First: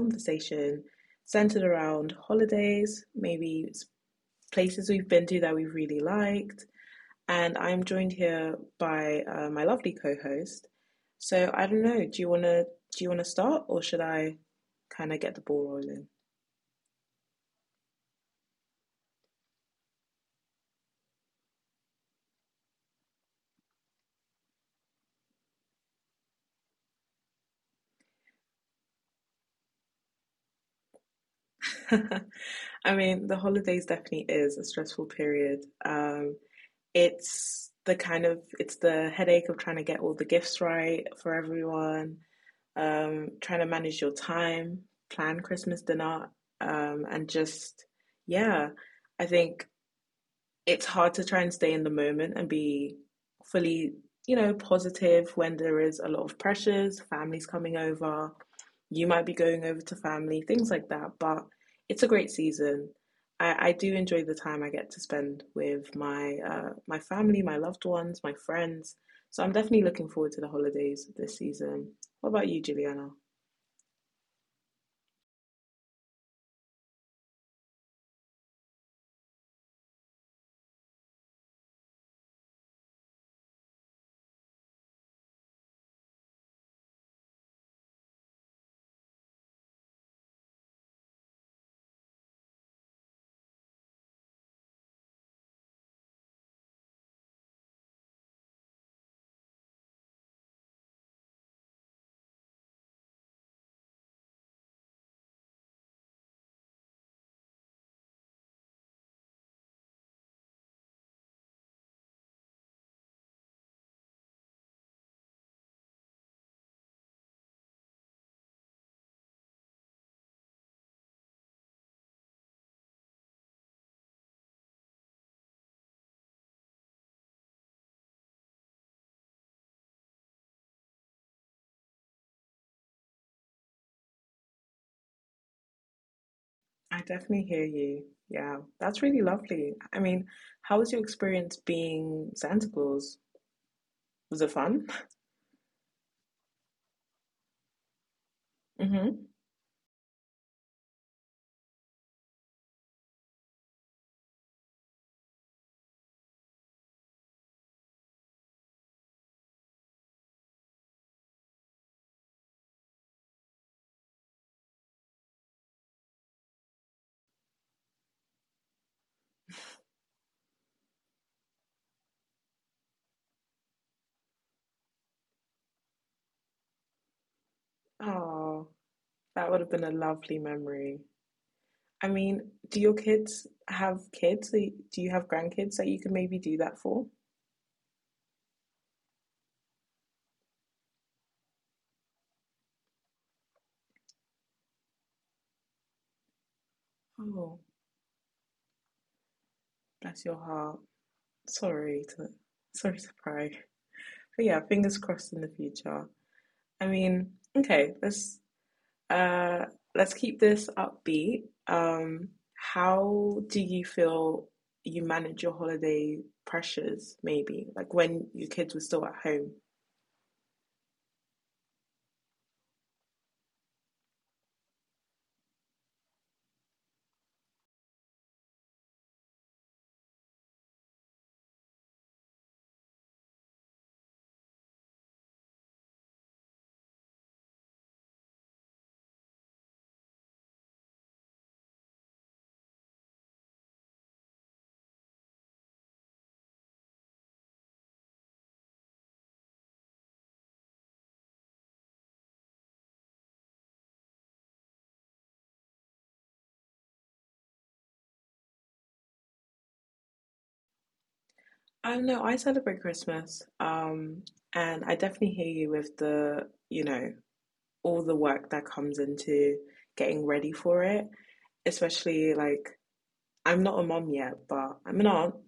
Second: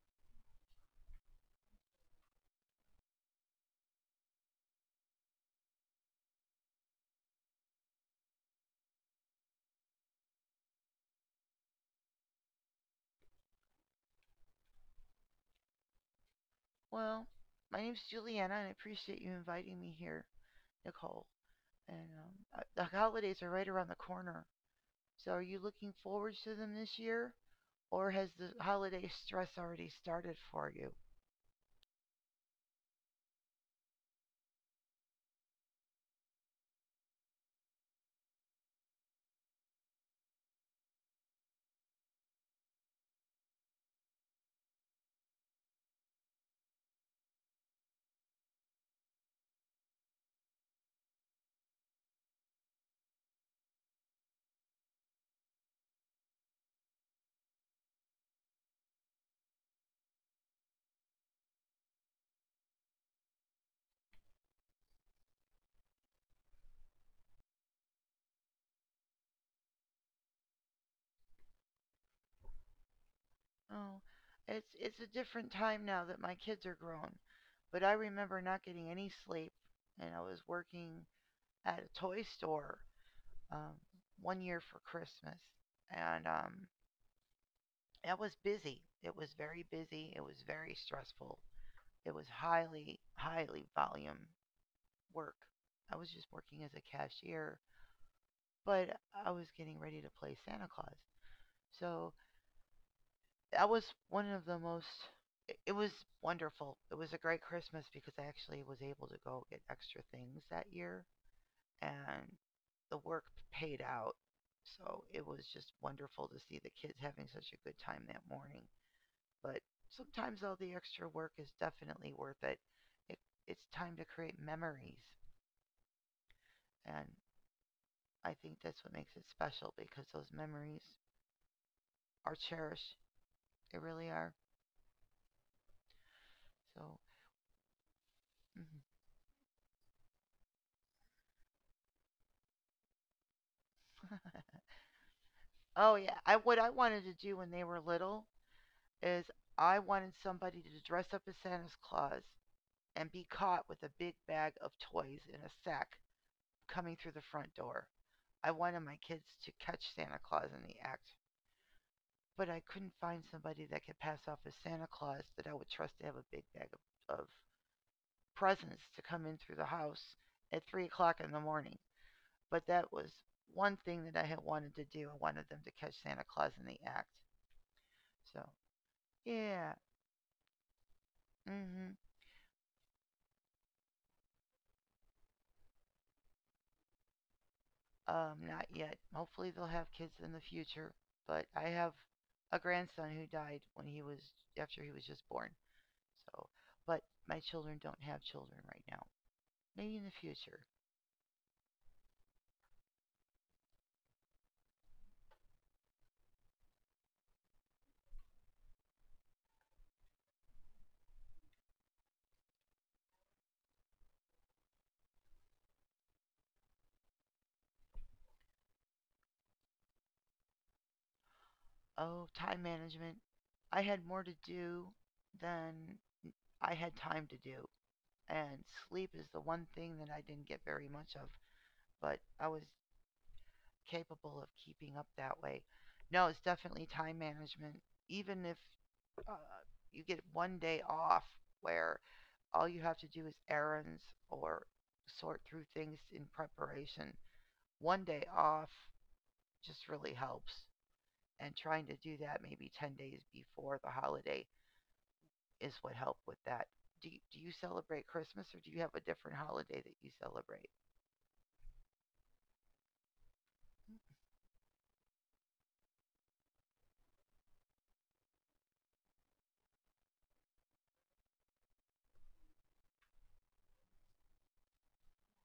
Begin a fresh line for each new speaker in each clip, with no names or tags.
conversation centered around holidays, maybe places we've been to that we've really liked. And I'm joined here by my lovely co-host. So I don't know, do you wanna start, or should I kind of get the ball rolling?
Well, my name's Juliana, and I appreciate you inviting me here, Nicole. And the holidays are right around the corner. So, are you looking forward to them this year, or has the holiday stress already started for you?
I mean, the holidays definitely is a stressful period. It's the kind of it's the headache of trying to get all the gifts right for everyone, trying to manage your time, plan Christmas dinner, um, and just yeah, I think it's hard to try and stay in the moment and be fully, positive when there is a lot of pressures, families coming over, you might be going over to family, things like that. But it's a great season. I do enjoy the time I get to spend with my my family, my loved ones, my friends. So I'm definitely looking forward to the holidays this season. What about you, Juliana?
Oh, it's a different time now that my kids are grown, but I remember not getting any sleep, and I was working at a toy store um, one year for Christmas, and that was busy. It was very busy. It was very stressful. It was highly, highly volume work. I was just working as a cashier, but I was getting ready to play Santa Claus. So that was one of the most, it- was wonderful. It was a great Christmas because I actually was able to go get extra things that year and the work paid out. So it was just wonderful to see the kids having such a good time that morning. But sometimes all the extra work is definitely worth it. it it's time to create memories. And I think that's what makes it special because those memories are cherished. They really are. So.
I definitely hear you. Yeah,
Mhm.
that's really lovely. I mean, how was your experience being Santa Claus? Was it fun?
Oh yeah. I What I wanted to do when they were little
Hmm.
is I wanted somebody to dress up as Santa's Claus and be caught with a big bag of toys in a sack coming through the front door. I wanted my kids to catch Santa Claus in the act, but I couldn't find somebody that could pass off as Santa Claus that I would trust to have a big bag of presents to come in through the house at 3 o'clock in the morning. But that was one thing that I had wanted to do. I wanted them to catch Santa Claus in the act. So
Oh, that would have
yeah.
been a lovely memory.
Mm-hmm.
I mean, do your kids have kids? Do you have grandkids that you can maybe do that for?
Not yet. Hopefully they'll have kids in the future. But I have a grandson who died when he was after he was just born. So, but my
Oh,
children don't have children right now. Maybe in the
bless your
future.
heart. Sorry to sorry to pry. But yeah, fingers crossed in the future. I mean, okay, Uh, let's keep this upbeat. How do you feel you manage your holiday pressures, maybe? Like when your kids were still at home?
Oh, time management. I had more to do than I had time to do, and sleep is the one thing that I didn't get very much of, but I was capable of keeping up that way. No, it's definitely time management. Even if uh, you get one day off where all you have to do is errands or sort through things in preparation, one day off just really helps. And trying to do that maybe 10 days before the holiday is what helped with that. Do you celebrate Christmas, or do you have a different holiday that you celebrate?
I don't know. I celebrate Christmas. And I definitely hear you with the, all the work that comes into getting ready for it. Especially like I'm not a mom yet, but I'm an aunt.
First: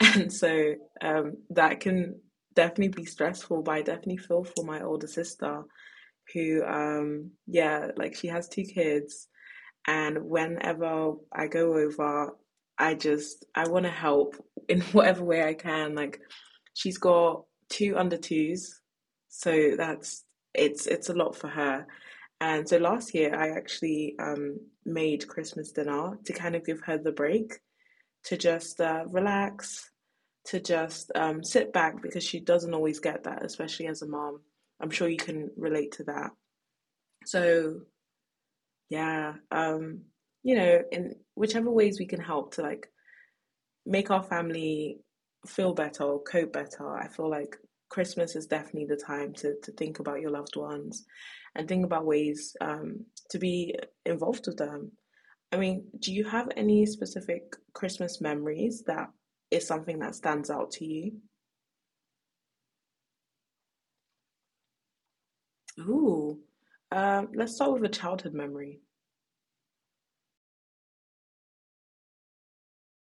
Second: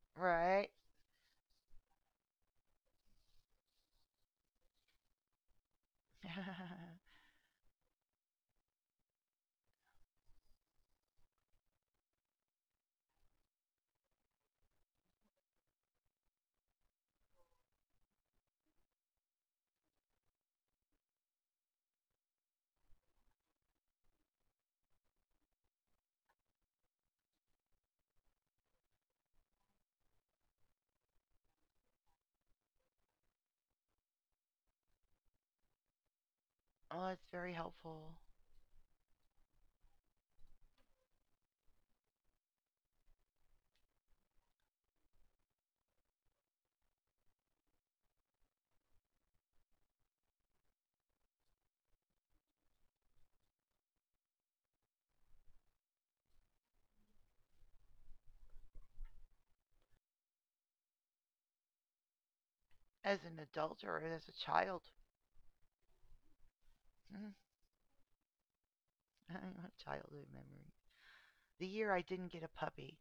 And
Right.
so that can definitely be stressful, but I definitely feel for my older sister who, like she has two kids. And whenever I go over, I want to help in whatever way I can. Like she's got two under twos. So it's a lot for her. And so last year, I actually made Christmas dinner to kind of give her the break to just relax, to just sit back because she doesn't always get that, especially as a mom. I'm sure you can relate to that.
Well, that's very
So
helpful.
yeah, you know, in whichever ways we can help to like make our family feel better or cope better, I feel like Christmas is definitely the time to think about your loved ones and think about ways to be involved with them. I mean, do you have any specific Christmas memories that is something that stands out to you?
As an adult or as a child?
Ooh, let's start with a childhood memory.
Childhood memory. The year I didn't get a puppy,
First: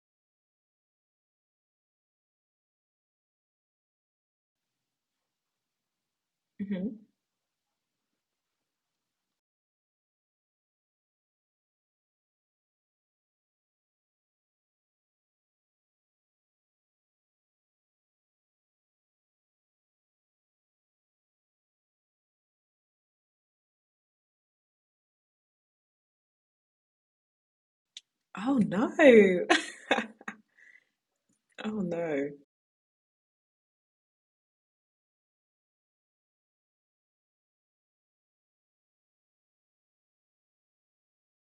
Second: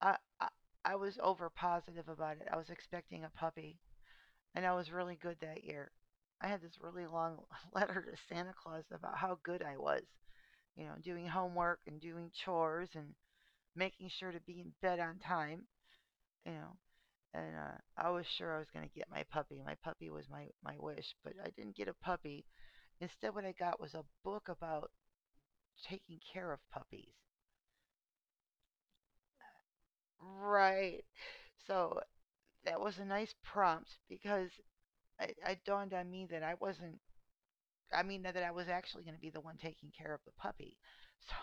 I, I I was over positive about it. I was expecting a puppy, and I was really good that year. I had this
Hmm.
really long letter to Santa Claus about how good I was doing homework and doing chores and making sure to be in bed on time, you know, and I was sure I was going to get my puppy. My puppy was my wish, but I didn't get a puppy. Instead, what I got was a book about taking care of puppies.
Oh no.
Right.
Oh
So
no.
that was a nice prompt because it dawned on me that I wasn't, I mean, that I was actually going to be the one taking care of the puppy. So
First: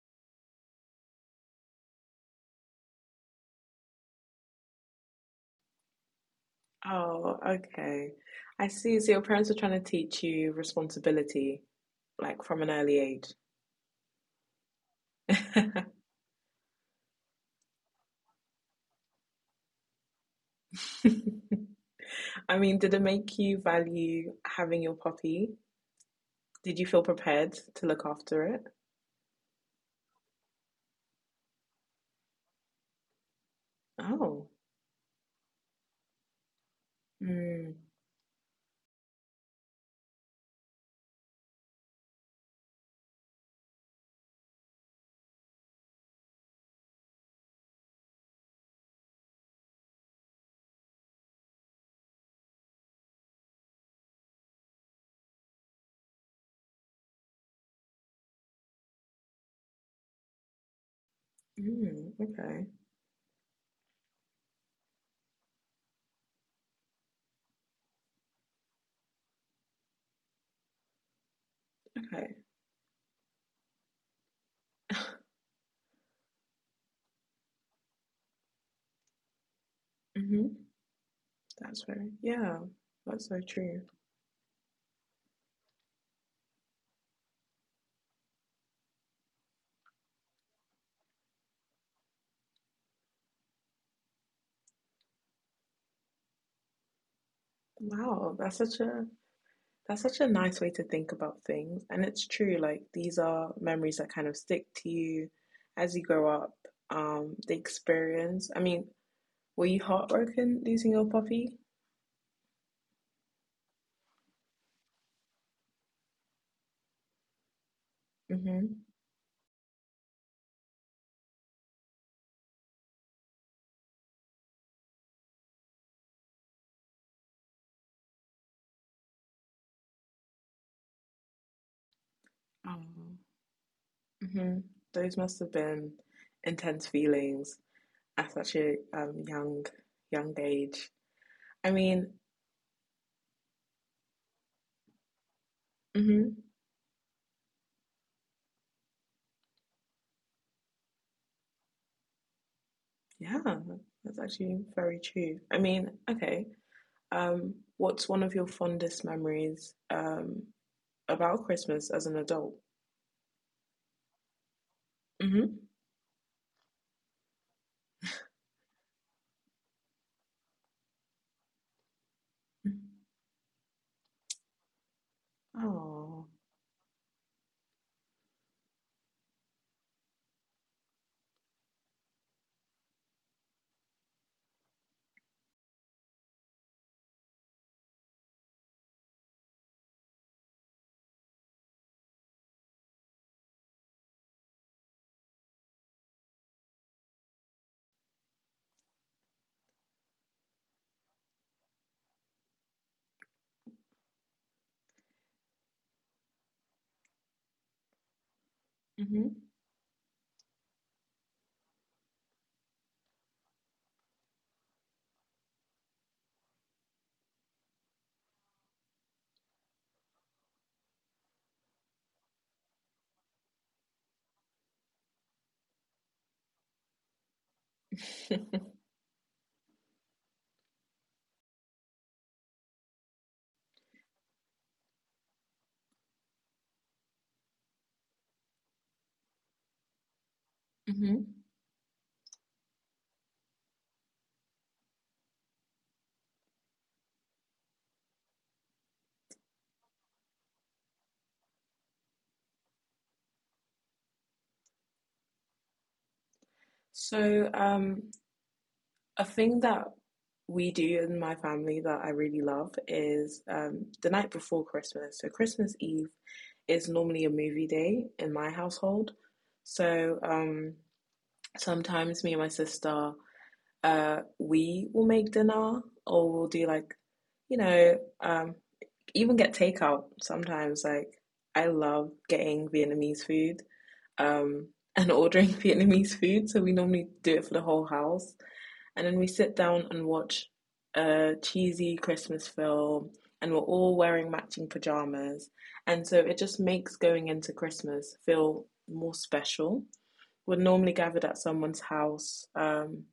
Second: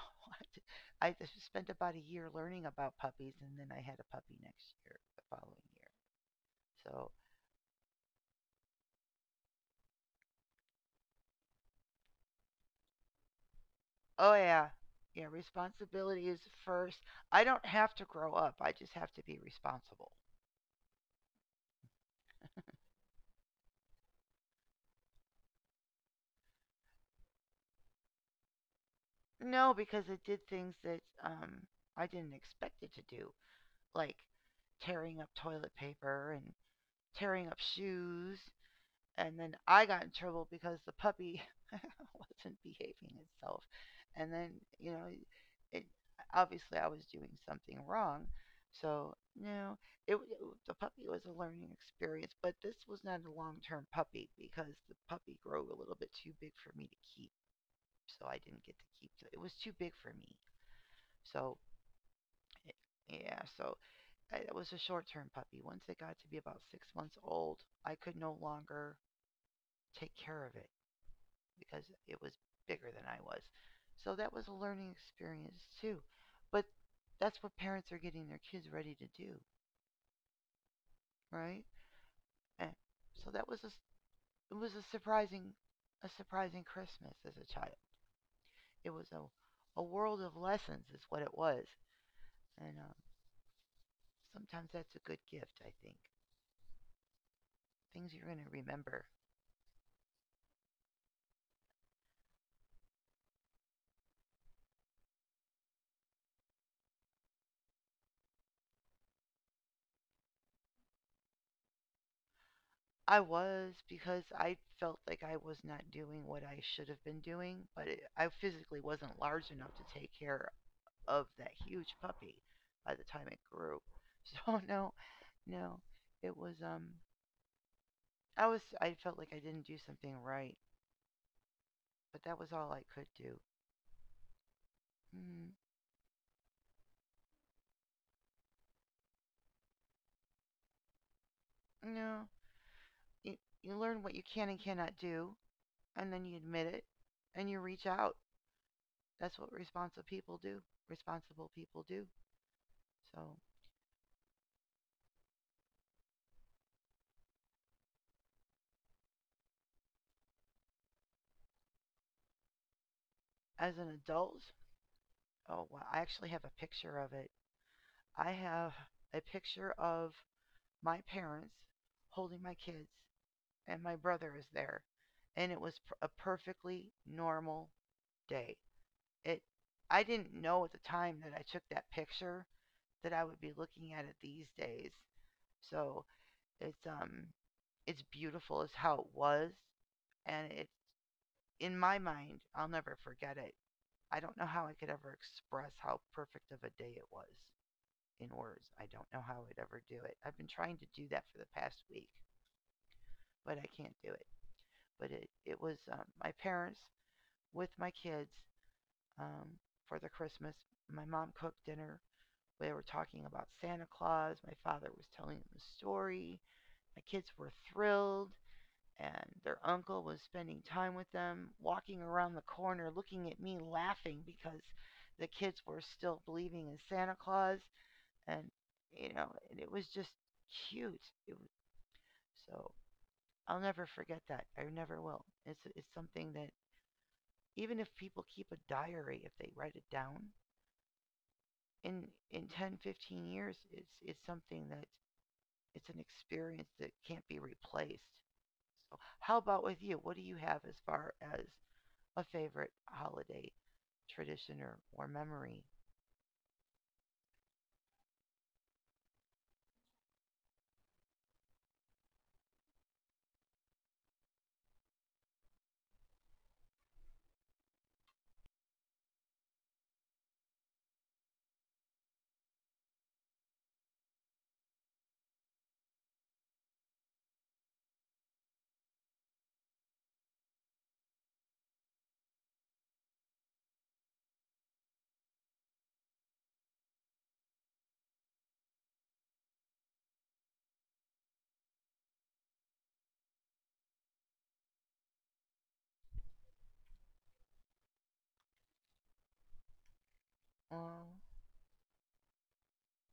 I spent about a year learning about puppies, and then I had a puppy next year, the following year. So.
Oh, okay. I see. So your parents are trying to teach you responsibility, like from an early age.
Oh yeah. Yeah, responsibility is first. I don't have to grow up. I just have to be responsible.
I mean, did it make you value having your puppy? Did you feel prepared to look after it?
No, because it did things that I didn't expect it to do, like
Oh.
tearing up toilet paper and tearing up
Mm.
shoes. And then I got in trouble because the puppy wasn't behaving itself. And then, you know, it, obviously I was doing something wrong. So, no, it the puppy was a learning experience, but this was not a long-term puppy because the puppy grew a little bit too big for me to keep. So I didn't get to keep it. It was too big for me. So,
Mm. Okay.
it, yeah, so it was a short-term puppy. Once it got to be about 6 months old, I could no longer take care of it, because it
Okay.
was bigger than I was. So that was a learning experience too. But that's what parents are getting their kids ready to do,
Mm-hmm.
right?
That's very, yeah,
And
that's
so
so
that was a
true.
it was a surprising Christmas as a child. It was a world of lessons is what it was, and sometimes that's a good gift. I think things you're
Wow,
going to remember.
that's such a nice way to think about things. And it's true, like these are memories that kind of stick to you as you grow up. The experience. I mean, were you heartbroken losing your puppy?
I was, because I felt like I was not doing what I should have been doing, but I physically
Mm-hmm.
wasn't large enough to take care of that huge puppy by the time it grew. So no, no, it was I felt like I didn't do something right, but that was all I
Oh.
could do.
Mm-hmm. Those must
Mm,
have been intense feelings at such a young age. I mean,
no, you you learn what you can and cannot do, and then you
mm-hmm.
admit it, and you reach out. That's what responsible people do. Responsible people do. So.
Yeah, that's actually very true. I mean, okay. What's one of your fondest memories? About Christmas as an adult.
As an adult, oh well, I actually have a picture of it. I have a picture of my parents holding my
Mm-hmm.
kids, and my brother was there, and it was a
Oh.
perfectly normal day. It I didn't know at the time that I took that picture that I would be looking at it these days. So it's um it's beautiful as how it was, and it's in my mind. I'll never forget it. I don't know how I could ever express how perfect of a day it was in words. I don't know how I'd ever do it. I've been trying to do that for the past week, but I can't do it. But it was my parents with my kids
Mm-hmm.
um, for the Christmas. My mom cooked dinner. They were talking about Santa Claus. My father was telling them the story. My kids were thrilled, and their uncle was spending time with them, walking around the corner, looking at me, laughing because the kids were still believing in Santa Claus. And, and it was just cute. It was, so I'll never forget that. I never will. It's something that, even if people keep a diary, if they write it down,
Mm-hmm.
in 10 to 15 years, it's something that, it's an experience that can't be replaced. So how about with you? What do you have as far as a favorite holiday tradition, or memory?
So, a thing that we do in my family that I really love is the night before Christmas. So, Christmas Eve is normally a movie day in my household. So, sometimes me and my sister, we will make dinner or we'll do like, you know, um, even get takeout sometimes. Like, I love getting Vietnamese food um, and ordering Vietnamese food. So we normally do it for the whole house. And then we sit down and watch a cheesy Christmas film, and we're all wearing matching pajamas. And so it just makes going into Christmas feel more special. We're normally
Oh.
gathered at someone's house.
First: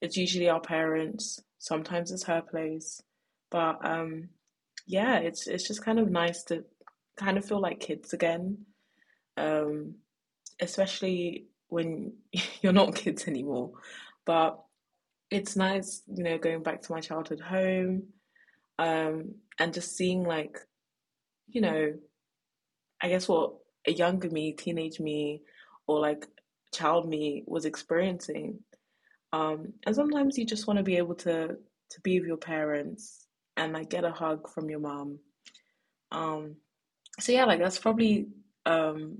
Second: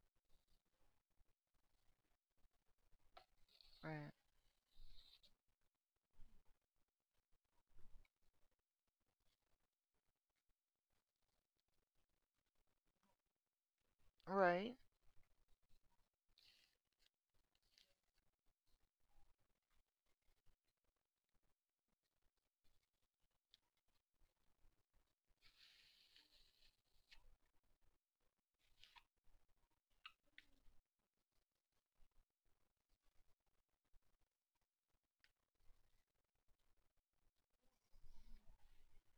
It's usually our parents. Sometimes it's her place, but
Right.
yeah, it's just kind of nice to kind of feel like kids again, um, especially when you're not kids anymore. But
Right.
it's nice, you know, going back to my childhood home and just seeing like you know, I guess what a younger me, teenage me, or like child me was experiencing. And sometimes you just want to be able to be with your parents and like get a hug from your mom. Um, so yeah, like that's probably um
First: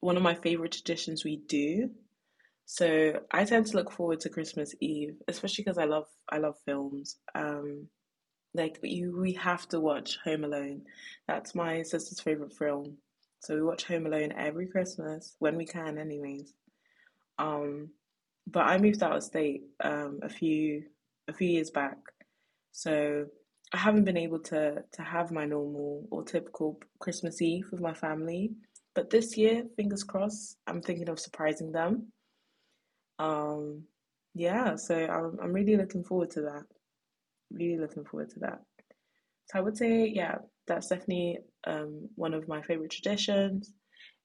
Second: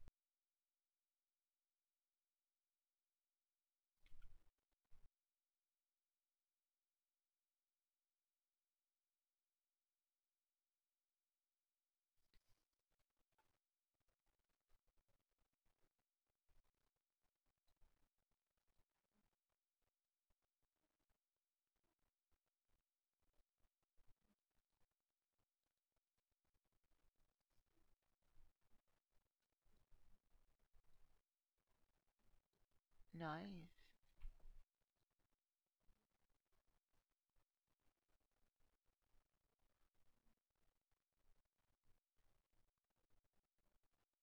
one of my favorite traditions we do. So I tend to look forward to Christmas Eve, especially because I love films. Like you, we have to watch Home Alone. That's my sister's favorite film. So we watch Home Alone every Christmas when we can, anyways. Um, but I moved out of state a few years back, so I haven't been able to have my normal or typical Christmas Eve with my family. But this year, fingers crossed, I'm thinking of surprising them.
Nice.
Um, yeah, so I'm really looking forward to that. Really looking forward to that. So I would say, yeah, that's definitely one of my favorite traditions.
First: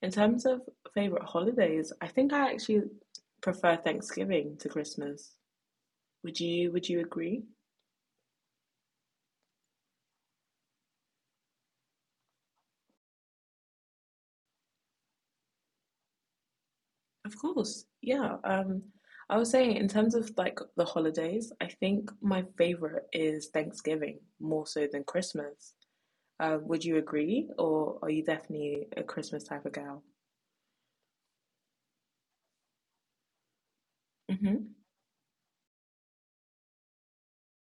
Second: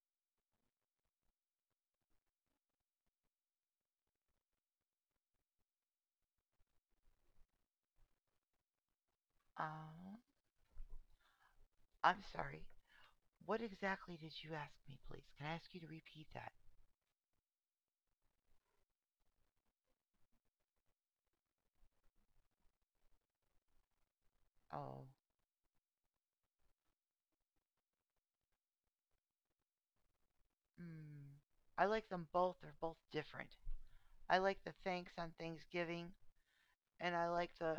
In terms of favorite holidays, I think I actually prefer Thanksgiving to Christmas. Would you agree?
um I'm sorry, what exactly did you ask me? Please, can I ask you to repeat that?
Of course, yeah. I would say in terms of like the holidays, I think my favorite is Thanksgiving more so
Oh.
than Christmas. Would you agree, or are you definitely a Christmas type of gal?
Mm. I like them both. They're both different. I like the
Hmm.
thanks on Thanksgiving, and I like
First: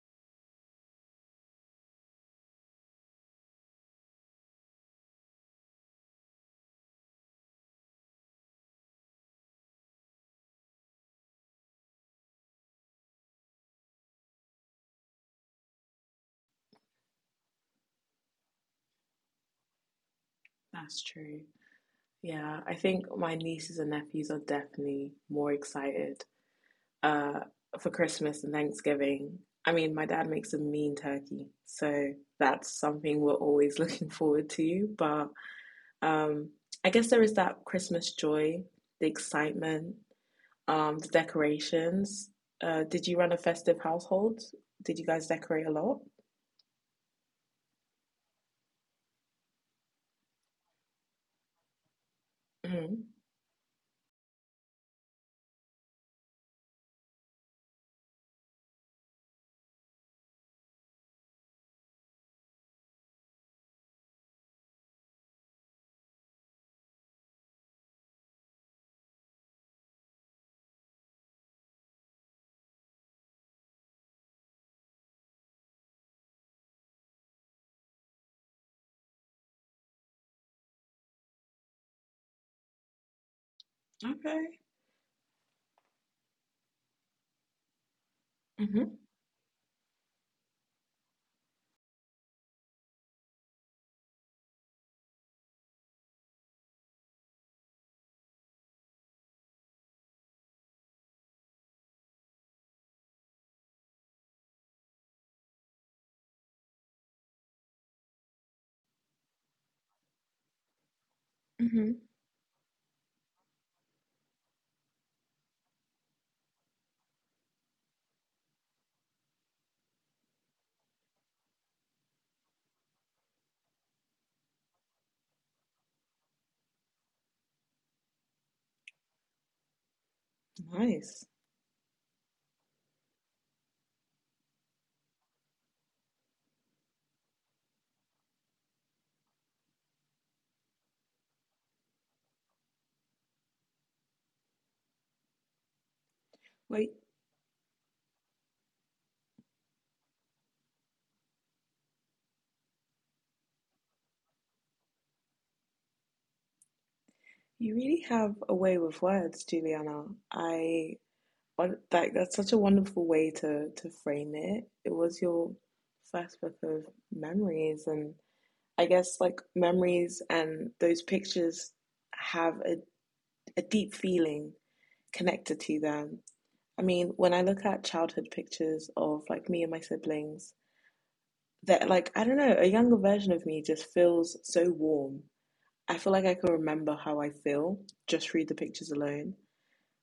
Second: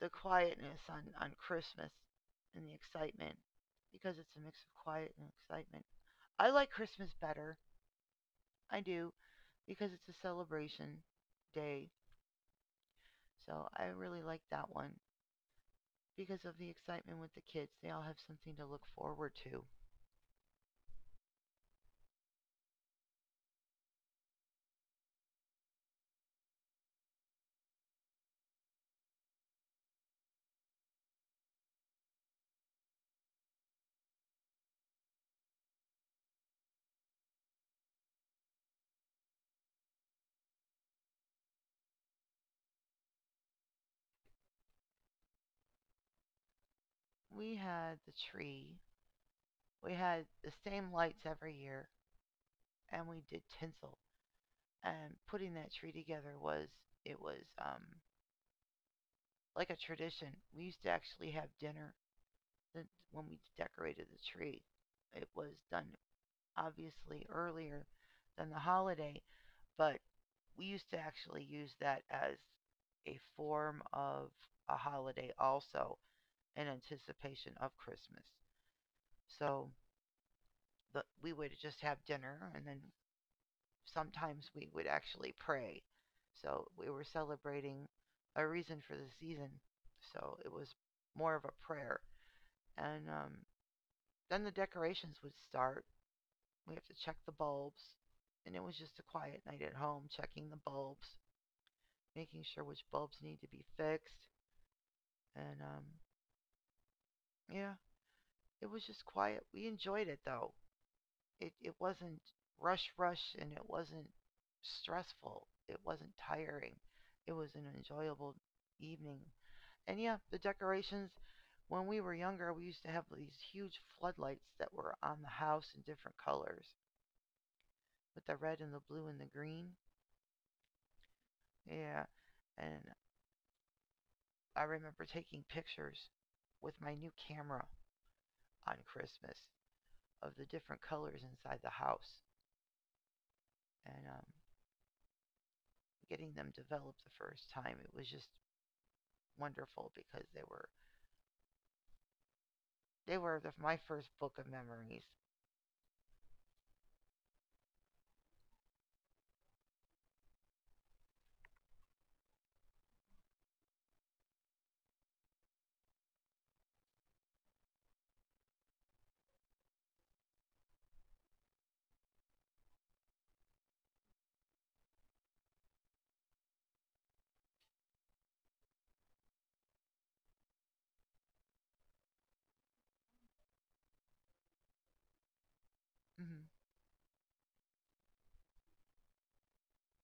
the quietness on Christmas and the excitement, because it's a mix of quiet and excitement. I like Christmas better. I do, because it's a celebration day. So I really like that one because of the excitement with the kids. They all have something to look forward to.
That's true. Yeah, I think my nieces and nephews are definitely more excited uh, for Christmas and Thanksgiving. I mean, my dad makes a mean turkey, so that's something we're always looking forward to. But um, I guess there is that Christmas joy, the excitement, the decorations. Did you run a festive household? Did you guys decorate a lot?
We had the tree. We had the same lights every year, and
Mhm.
we did tinsel. And putting that tree together was it was like a tradition. We used to actually have dinner the when we decorated the tree. It was done obviously earlier than the holiday, but we used to actually use that as a form of a holiday also, in anticipation of Christmas. So we would just have dinner, and then sometimes
Okay.
we would actually pray. So we were celebrating a reason for
Hmm.
the season. So it was more of a prayer. And then the decorations would start. We have to check the bulbs. And it was just a quiet night at home, checking the bulbs, making sure which bulbs need to be fixed. And yeah, it was just quiet. We enjoyed it though. It
Hmm.
wasn't rush, rush, and it wasn't stressful. It wasn't tiring. It was an enjoyable evening. And yeah, the decorations, when we were younger, we used to have these huge floodlights that were on the house in different colors, with the red and the blue and the green.
Nice.
Yeah. And I remember taking pictures with my new camera on Christmas of the different colors inside the house, and getting them
Wait,
developed the first time. It was just wonderful because they were my first book of memories.
you really have a way with words, Juliana. I like that's such a wonderful way to frame it. It was your first book of memories, and I guess like memories and those pictures have a deep feeling connected to them. I mean, when I look at childhood pictures of like me and my siblings, that like I don't know, a younger version of me just feels so warm. I feel like I
Mhm.
can remember how I feel just read the pictures alone.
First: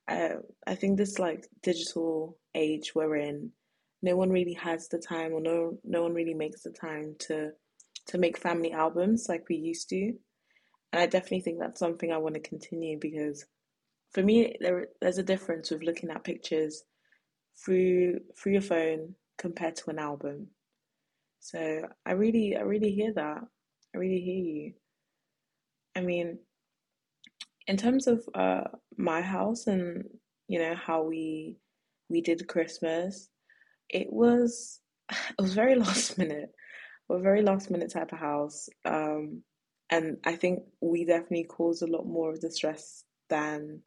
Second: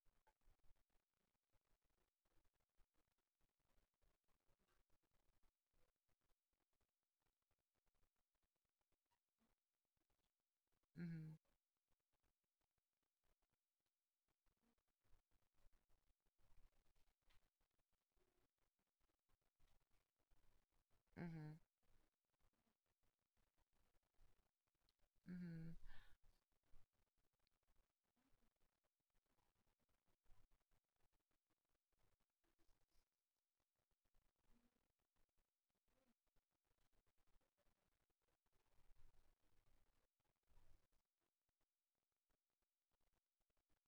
Uh, I think this like digital age we're in, no one really has the time, or no one really makes the time to make family albums like we used to. And I
Mhm.
definitely think that's something I want to continue because for me there's a difference with looking at pictures through your phone compared to an album.
Mhm.
So I really hear that. I really hear you.
Mhm.
I mean, in terms of my house and you know how we did Christmas, it was it was very last minute. We're a very last minute type of house. And I think we definitely caused a lot more of the stress than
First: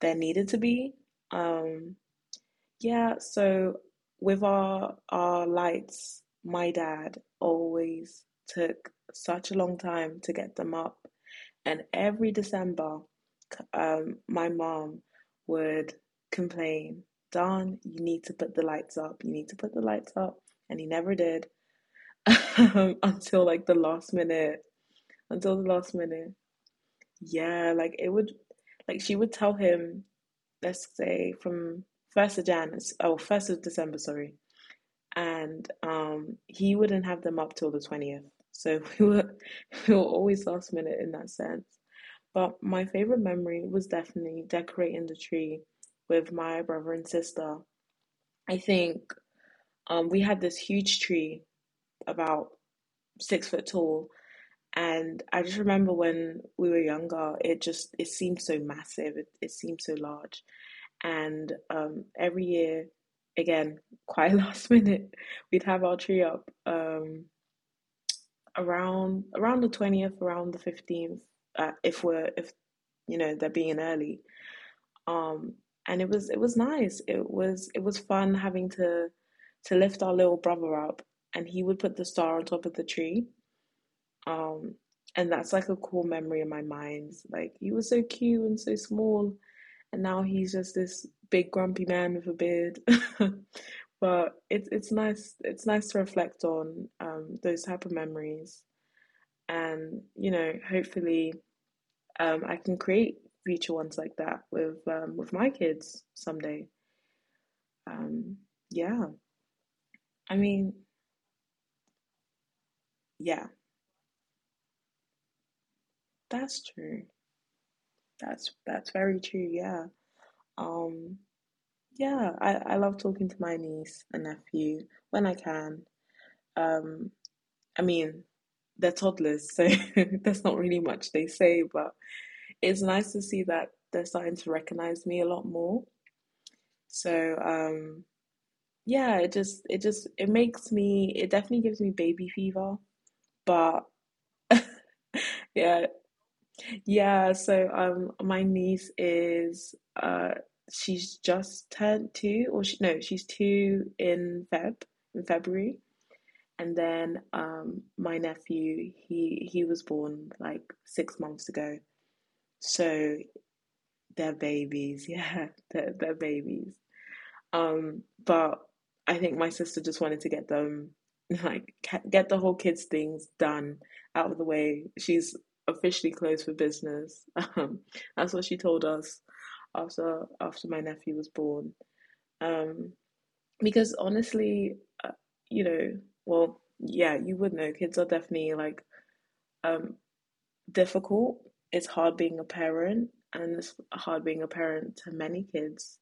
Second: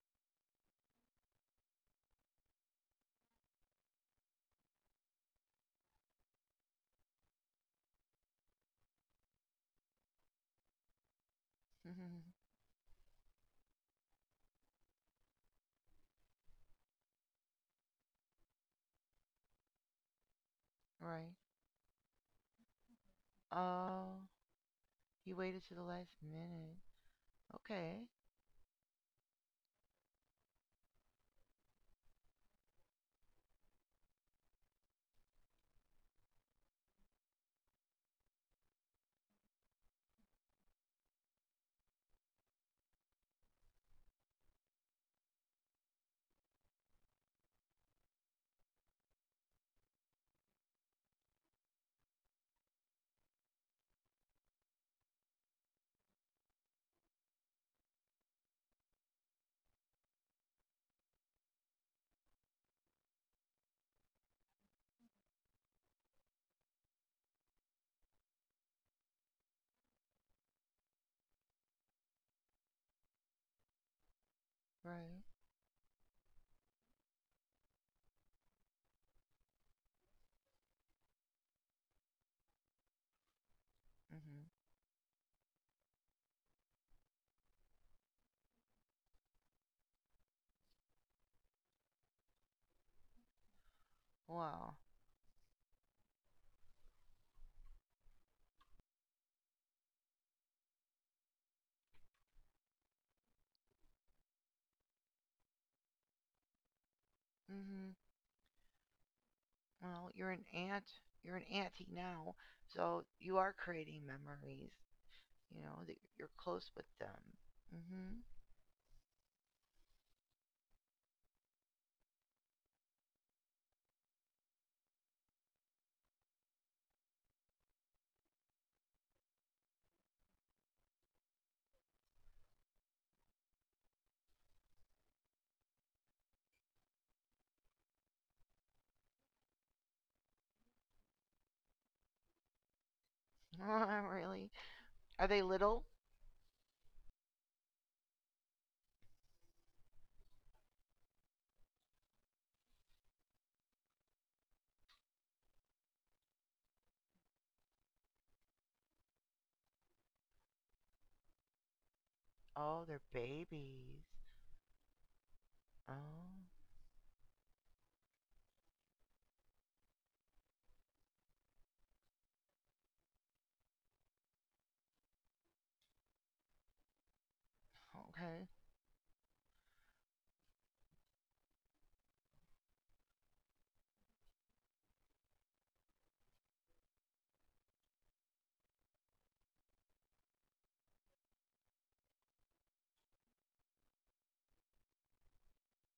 there needed to be. Um yeah, so with our lights, my dad always took such a long time to get them up, and
Mhm.
every December, my mom would complain, Don, you need to put the lights up. You need to put the lights up. And he never
Right.
did until like the last
Oh,
minute.
you
Until
waited
the
to the
last
last
minute.
minute.
Yeah, like
Okay.
it would, like she would tell him, let's say from 1st of Jan, 1st of December, sorry. And he wouldn't have them up till the 20th. So we were always last minute in that sense. But my favorite memory was definitely decorating the tree with my brother and sister. I think we had this huge tree, about 6 foot tall, and I just remember when we were younger, it seemed so massive, it seemed so large, and every year, again, quite last minute, we'd have our tree up around the 20th, around the 15th, if we're if you know they're being early.
Right.
Um, and it was nice. It was fun having to lift our little brother up, and he would put the star on top of the tree.
Mhm.
Um, and that's like a cool memory in my mind. Like he was so cute and so small, and now he's just this big grumpy man with a beard. but it's
Wow.
it's nice it's nice to reflect on those type of memories, and hopefully I can create future ones like that with my kids someday.
Mhm.
Um, yeah.
Well, you're
I
an
mean,
aunt. You're an auntie now, so you
yeah,
are creating memories. You know that you're
that's
close with
true.
them. Mm-hmm.
That's very true, yeah. Um, yeah, I love talking to my niece and nephew when I can. Um, I mean, they're toddlers, so there's not really much they say, but it's nice to see that they're starting to recognize me a lot more. So, yeah, it just it just it makes me it definitely gives me baby fever, but
Oh, really? Are they
yeah.
little?
Yeah, so my niece is uh she's just turned two or she no, she's two in Feb in February. And then my nephew, he was born like 6 months ago.
Oh, they're
So
babies.
they're babies, yeah, they're
Oh,
babies. But I think my sister just wanted to get them like get the whole kids things done out of the way. She's officially closed for business. Um, that's what
okay.
she told us after my nephew was born. Um, because honestly, uh, you know, yeah, you would know. Kids are definitely like um difficult. It's hard being a parent, and it's hard being a parent to many kids.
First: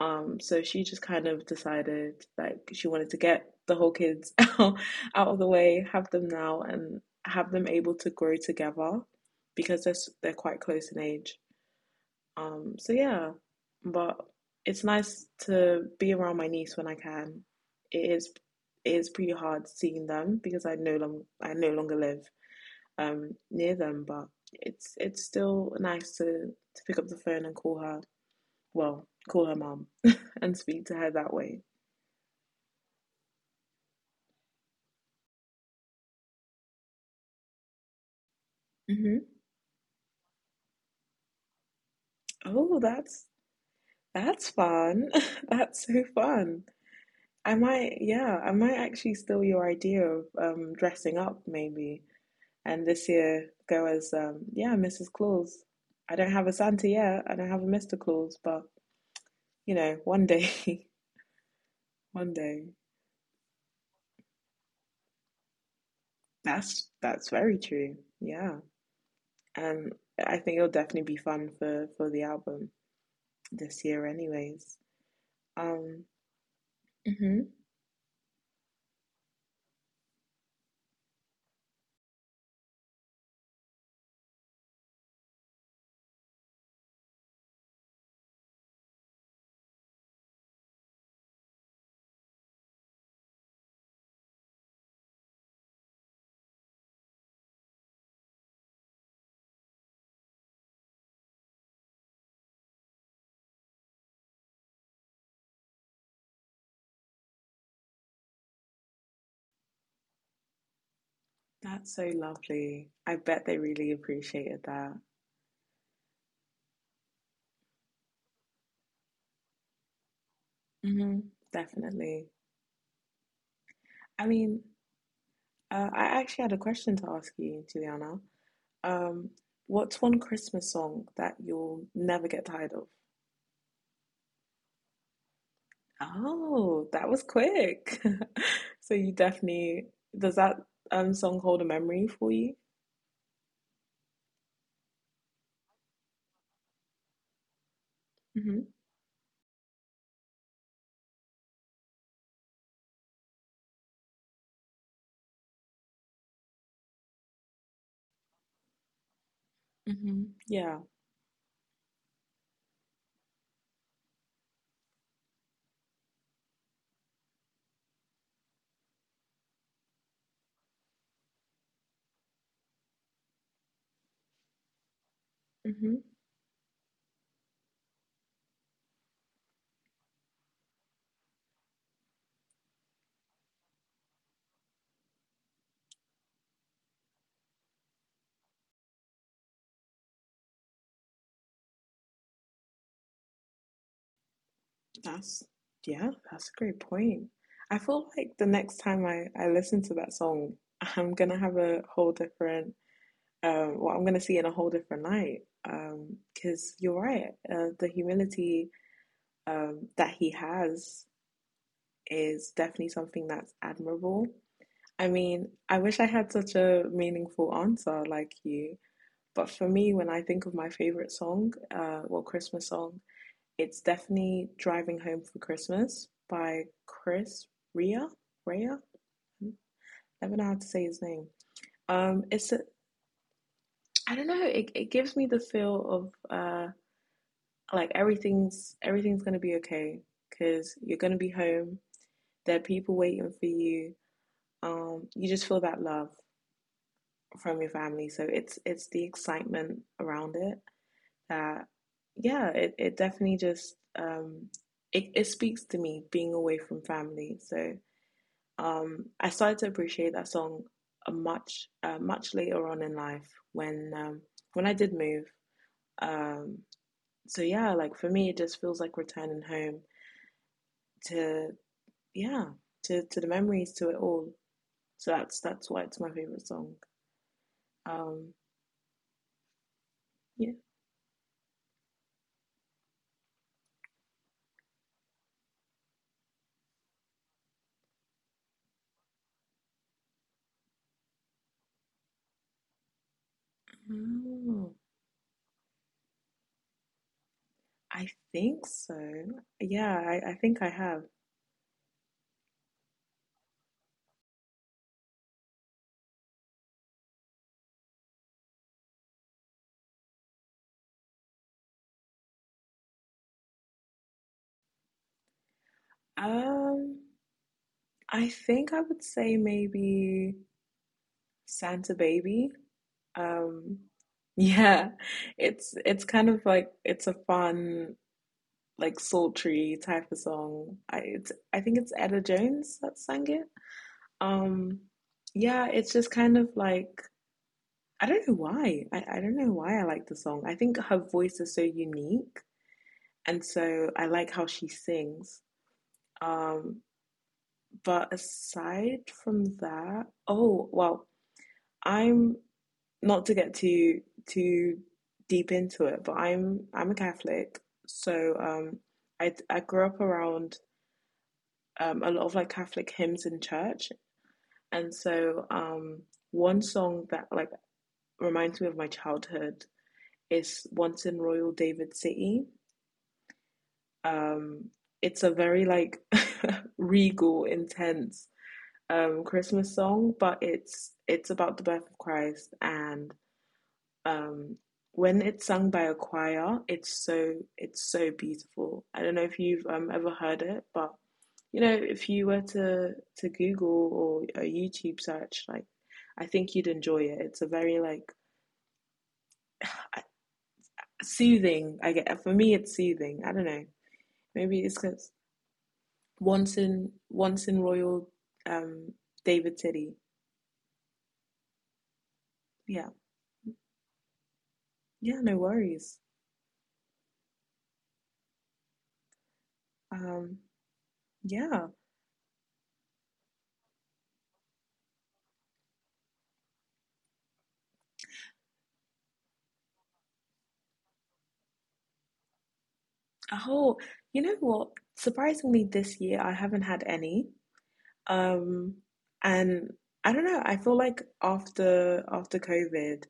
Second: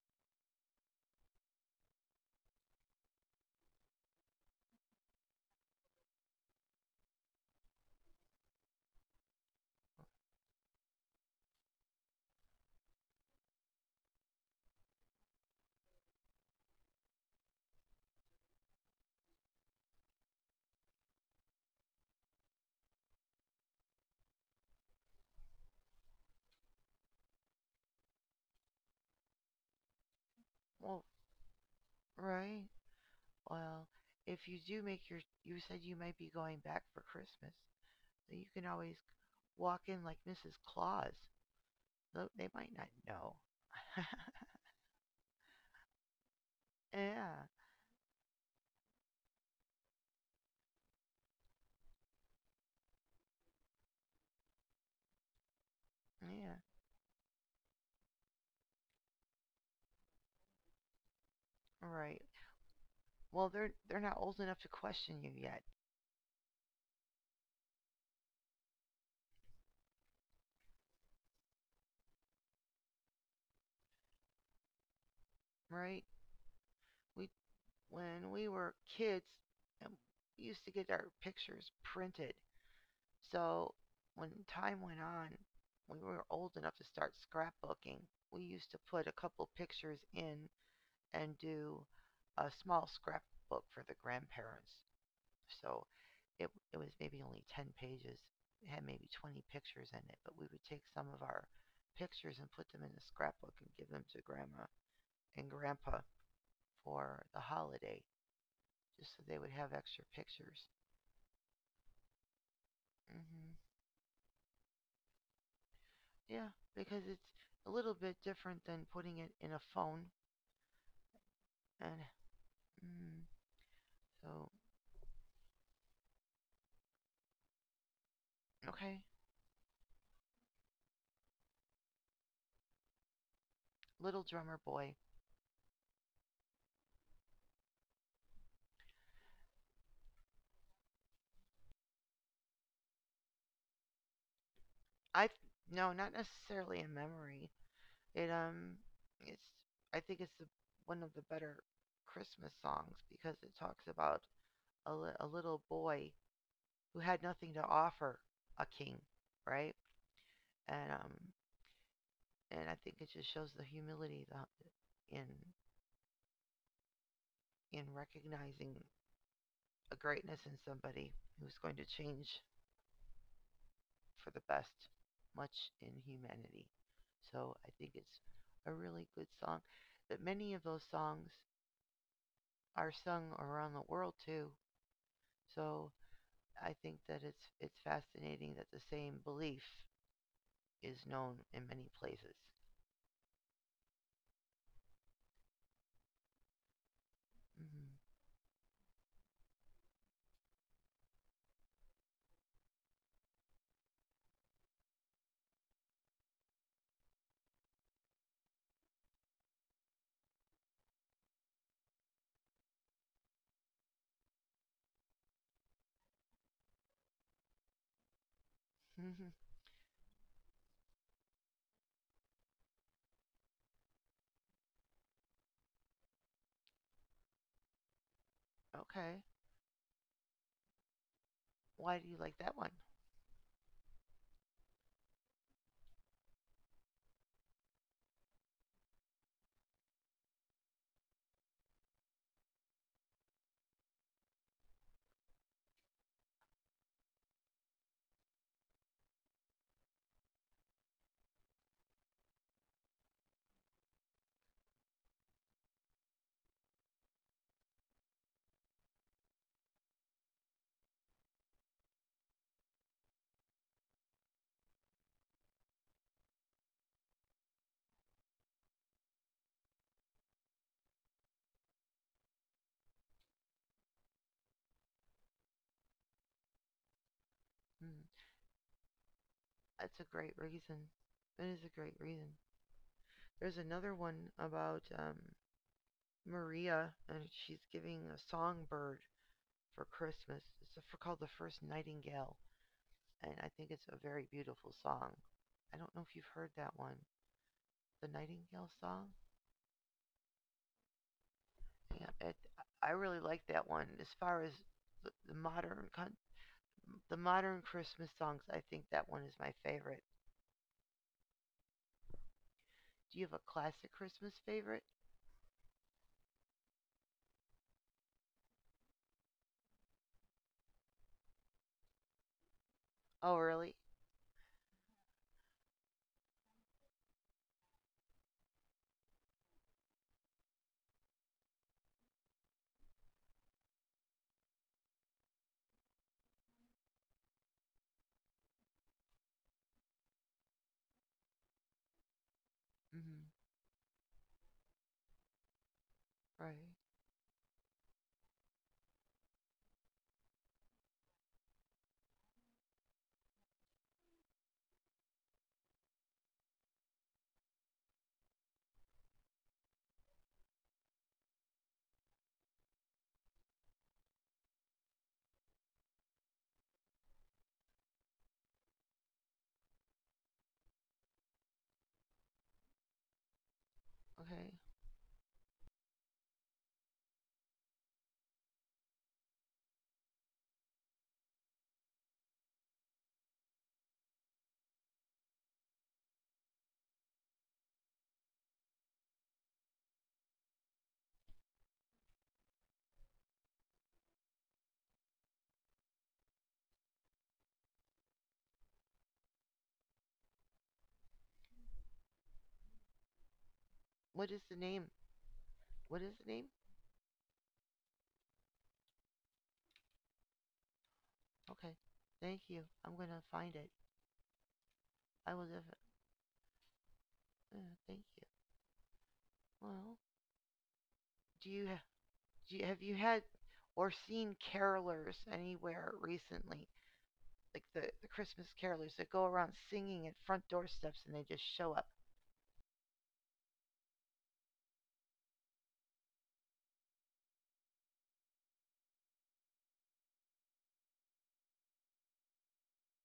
So she just kind of decided like she wanted to get the whole kids out of the way, have them now, and have them able to grow together because they're quite close in age. So yeah, but it's nice to be around my niece when I can. It is it is pretty hard seeing them because I no longer live near them, but it's still nice to pick up the phone and call her, well, call her mom, and speak to
Well,
her that way.
right. Well, if you do make your, you said you might be going back for Christmas, so you can always
Mm-hmm.
walk in like Mrs. Claus. They might
Oh,
not
that's
know.
that's fun. That's so fun.
Yeah,
I might, yeah, I might actually steal your idea of dressing up maybe, and this year go as yeah, Mrs. Claus. I don't have a
yeah.
Santa yet. I don't have a Mr. Claus, but you know, one day,
All right.
one day.
Well, they're not old enough to question you yet.
That's very true. Yeah, and I think it'll definitely be fun for the album this year, anyways.
Right?
Um,
We
Mm-hmm.
when we were kids, um, we used to get our pictures printed. So when time went on, when we were old enough to start scrapbooking, we used to put a couple pictures in and do a small scrapbook for the grandparents. So it was maybe only 10 pages. It had maybe 20 pictures in it, but we would take some of our pictures and put them in the scrapbook and give them to grandma and grandpa for the holiday. Just so they would have extra pictures.
That's so lovely. I bet
Hmm.
they really appreciated that.
Yeah, because it's a little bit different than putting it in a phone.
Hmm.
And
Definitely.
mm,
I
so.
mean, I actually had a question to ask you, Juliana.
Okay.
Um, what's one Christmas song that you'll never get tired of?
Little Drummer Boy.
Oh, that was quick. So you definitely, does that song hold a memory for you?
I no, not necessarily a memory. It
Hmm.
um, it's I think it's one of the better Christmas songs because it talks about a, a little boy who had nothing to offer a king, right?
Hmm. Yeah.
And um, and I think it just shows the humility the, in recognizing a greatness in somebody who's going to change for the best much in
Hmm.
humanity. So I think it's a really good song. That many of those songs are sung around the world too. So I think that it's fascinating that the same belief is known in many places.
That's yeah, that's a great point. I
Mhm.
feel like the next time I listen to that song, I'm gonna have a whole different I'm gonna see in a whole different light. Because you're right, the humility that he has is definitely something that's admirable. I mean, I wish I had such a meaningful answer like you, but for me, when I think of my favorite song, Christmas song, it's definitely Driving Home for Christmas by Chris Rea. Rea?
Okay,
I never know how to say his name.
why do you
Um,
like
it's
that
a,
one?
I don't know. It gives me the feel of like everything's gonna be okay because you're gonna be home. There are people waiting for you. You just feel that love from your family. So it's the excitement around it that yeah, it definitely just it speaks to me being away from family. So I started to appreciate that song a much much later on in life when I did move. Um, so yeah, like for me, it just feels like returning home to yeah to the memories, to it all. So that's why it's my favorite song.
Mm,
Um,
that's a great
yeah,
reason. That is a great reason. There's another one about Maria, and she's giving a songbird for Christmas. It's called The First Nightingale, and I think it's a very
Mm,
beautiful song. I don't know if you've heard that one,
I
the
think
Nightingale song.
so. Yeah, I think I have.
Yeah, I really like that one. As far as the, the modern con- the modern Christmas songs, I think that one is my favorite. Do you have a classic Christmas favorite?
Um, I think I would say maybe Santa Baby.
Oh, really?
Um, yeah, it's a fun, like sultry type of song. I think it's Etta Jones that sang it. Um, yeah, it's just kind of like I don't know why. I don't know why I like the song. I think her voice is so unique,
Mm-hmm.
and so I like how she sings.
Right.
Um, but aside from that, I'm not to get too too deep into it, but I'm a Catholic, so I grew up around a lot of like Catholic hymns in church, and so one song that like reminds me of my childhood is "Once in Royal David City."
Okay.
Um, it's a very like regal, intense Christmas song, but it's about the birth of Christ and um, when it's sung by a choir, it's so beautiful. I don't know if you've ever heard it, but you know, if you were to Google or a YouTube search, like I think you'd enjoy it. It's a very like soothing. I get for me, it's soothing. I don't know.
What is the
Maybe it's
name?
because
What is the name?
once in Royal um, David City.
Okay. Thank you.
Yeah,
I'm gonna find it.
yeah, no
I will definitely.
worries.
Uh, Thank you. Well,
Um,
do
yeah,
you, do you have you had or seen carolers anywhere recently? Like the Christmas carolers that go around singing at front doorsteps and they just show up.
Oh, you know what? Surprisingly, this year I haven't had any. Um, and I don't know, I feel like after COVID,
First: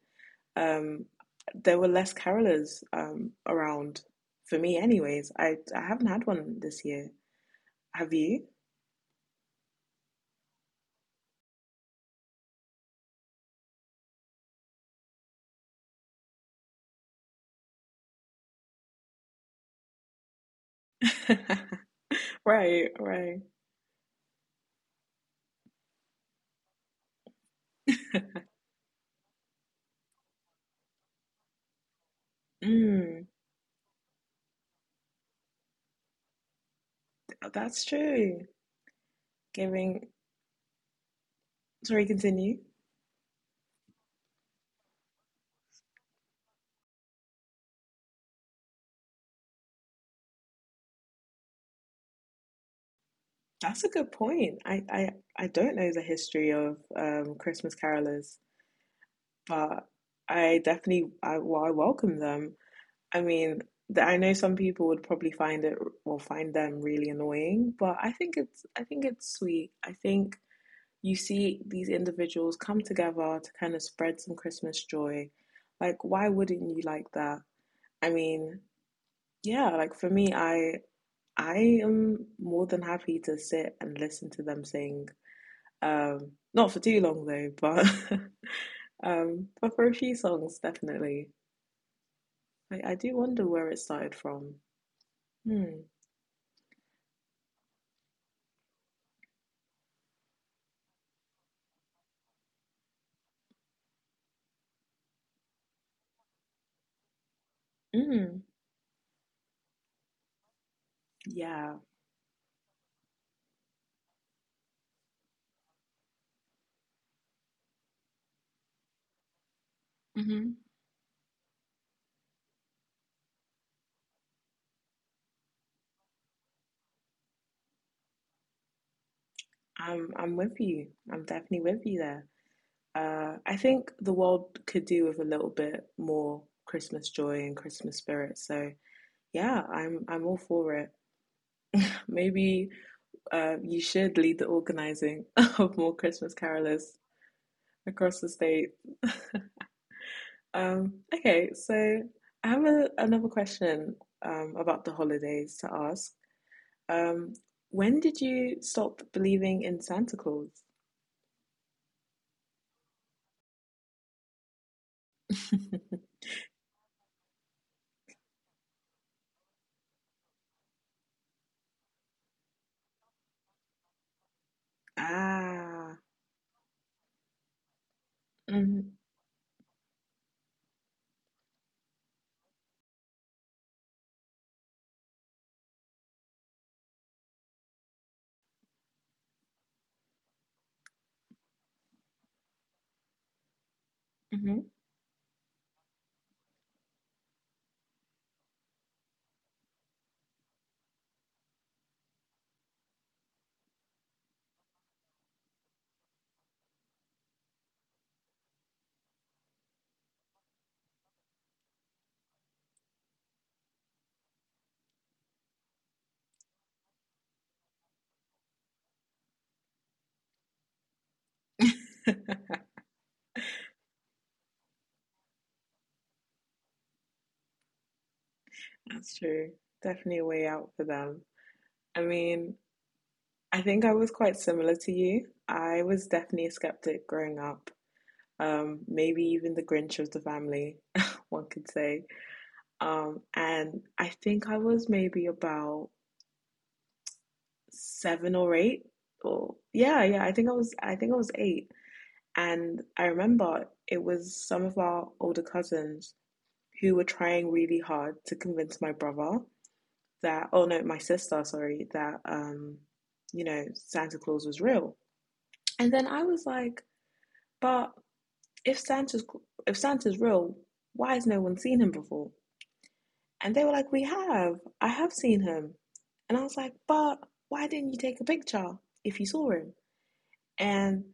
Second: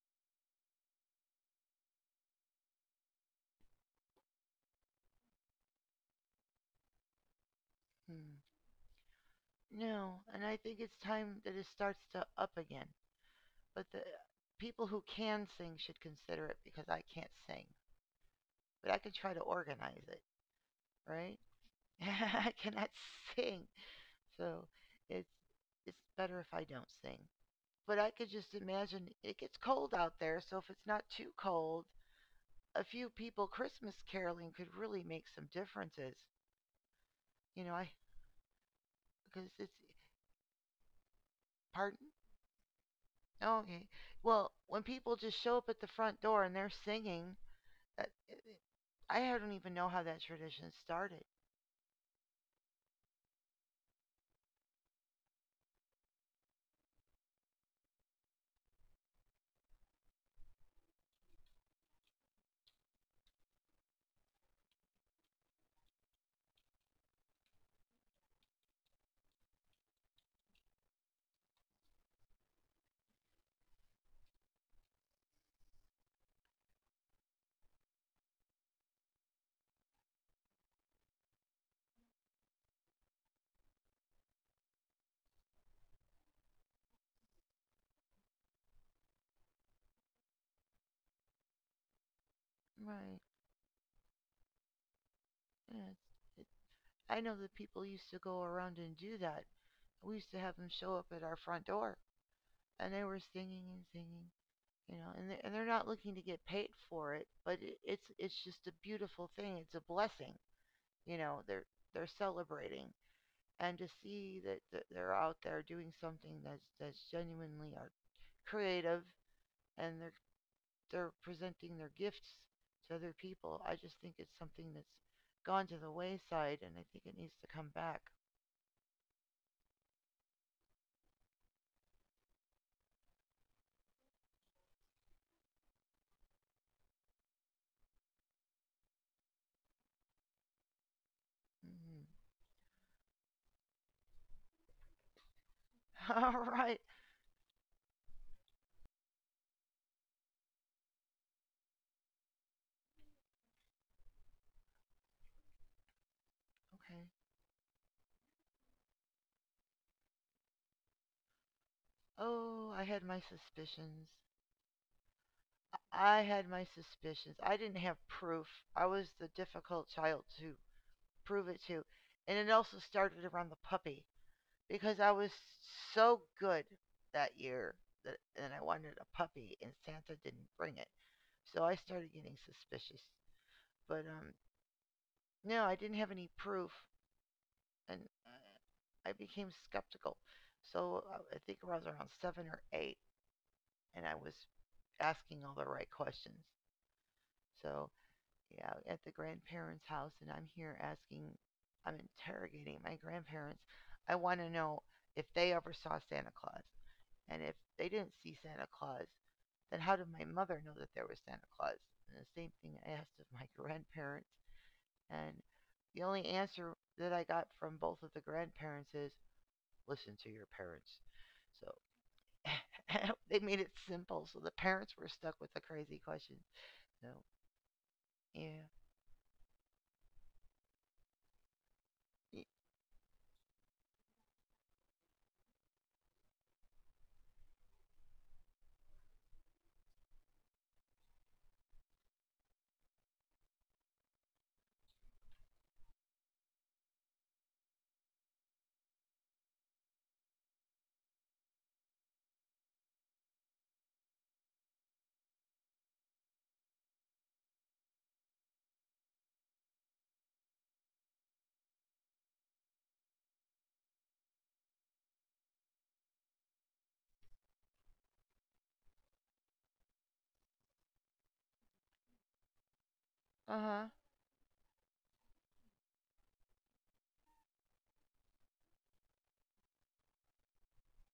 um, there were less carolers around for me anyways. I haven't had one this year. Have
Hmm.
you?
No, and I think it's time that it starts to up again. But the people who can sing should consider it because I can't sing. But I can try to organize it, right? I cannot
Right, right.
sing, so it's it's better if I don't sing. But I could just imagine it gets cold out there, so if it's not too cold, a few
Mm,
people Christmas caroling could really make some differences. You know,
that's
I,
true.
because it's,
Giving, sorry,
pardon?
continue.
Oh, okay. Well, when people just show up at the front door and they're singing, uh, I don't even know how that tradition started.
That's a good point. I don't know the history of Christmas carolers, but I, well, I welcome them. I mean, I know some people would probably find it or find them really annoying, but I think it's sweet. I think you see these individuals come together to kind of spread some Christmas joy. Like, why wouldn't you like that? I mean, yeah, like for me, I am more than happy to sit and listen to them sing. Not for too long though, but but for a few songs definitely. I do
Right.
wonder where it started from. Hmm.
Yeah, it, I know that people used to go around and do that. We used to have them show up at our front door, and they were singing and singing, and they're not looking to get paid for it, but it's
Mm.
just a beautiful thing. It's a blessing. you know they're
Yeah.
they're celebrating, and to see that they're out there doing something that's genuinely art, creative, and they're
Hmm.
they're presenting their gifts to other people. I just think it's something that's gone to the wayside, and I think it needs to come back.
I'm with you. I'm definitely with you there. I think the world could do with a little bit more Christmas joy and Christmas spirit. So yeah, I'm all for it.
Mm.
Maybe you should lead the organizing of more Christmas
All
carolers
right.
across the state. Okay, so I have another question about the holidays to ask.
Okay.
Um, when did you stop believing in Santa Claus?
Oh, I had my suspicions. I had my suspicions. I didn't have proof. I was the difficult child to prove it to. And it also started around the puppy because I was
Ah,
so good that year that and I wanted
hmm.
a puppy and Santa didn't bring it. So I started getting suspicious. But no, I didn't have any proof, and I became skeptical. So I think I was around 7 or 8 and I was
Hmm.
asking all the right questions. So out at the grandparents' house and I'm here asking, I'm interrogating my grandparents. I want to know if they ever saw Santa Claus. And if they didn't see Santa Claus, then how did my mother know that there was Santa Claus? And the same thing I asked of my grandparents. And the only answer that I got from both of the grandparents is, listen to your parents. So they made it simple. So the parents were stuck with the crazy question. No. Yeah.
That's true. Definitely a way out for them. I mean, I think I was quite similar to you. I was definitely a skeptic growing up, maybe even the Grinch of the family, one could say. And I think I was maybe about 7 or 8, or yeah, yeah, I think I was 8. And I remember it was some of our older cousins who were trying really hard to convince my brother, that oh no, my sister, sorry, that you know, Santa Claus was real. And then I was like, but if Santa's if Santa's real, why has no one seen him before? And
Uh
they were
huh.
like, we have. I have seen him. And I was like, but why didn't you take a picture if you saw him? And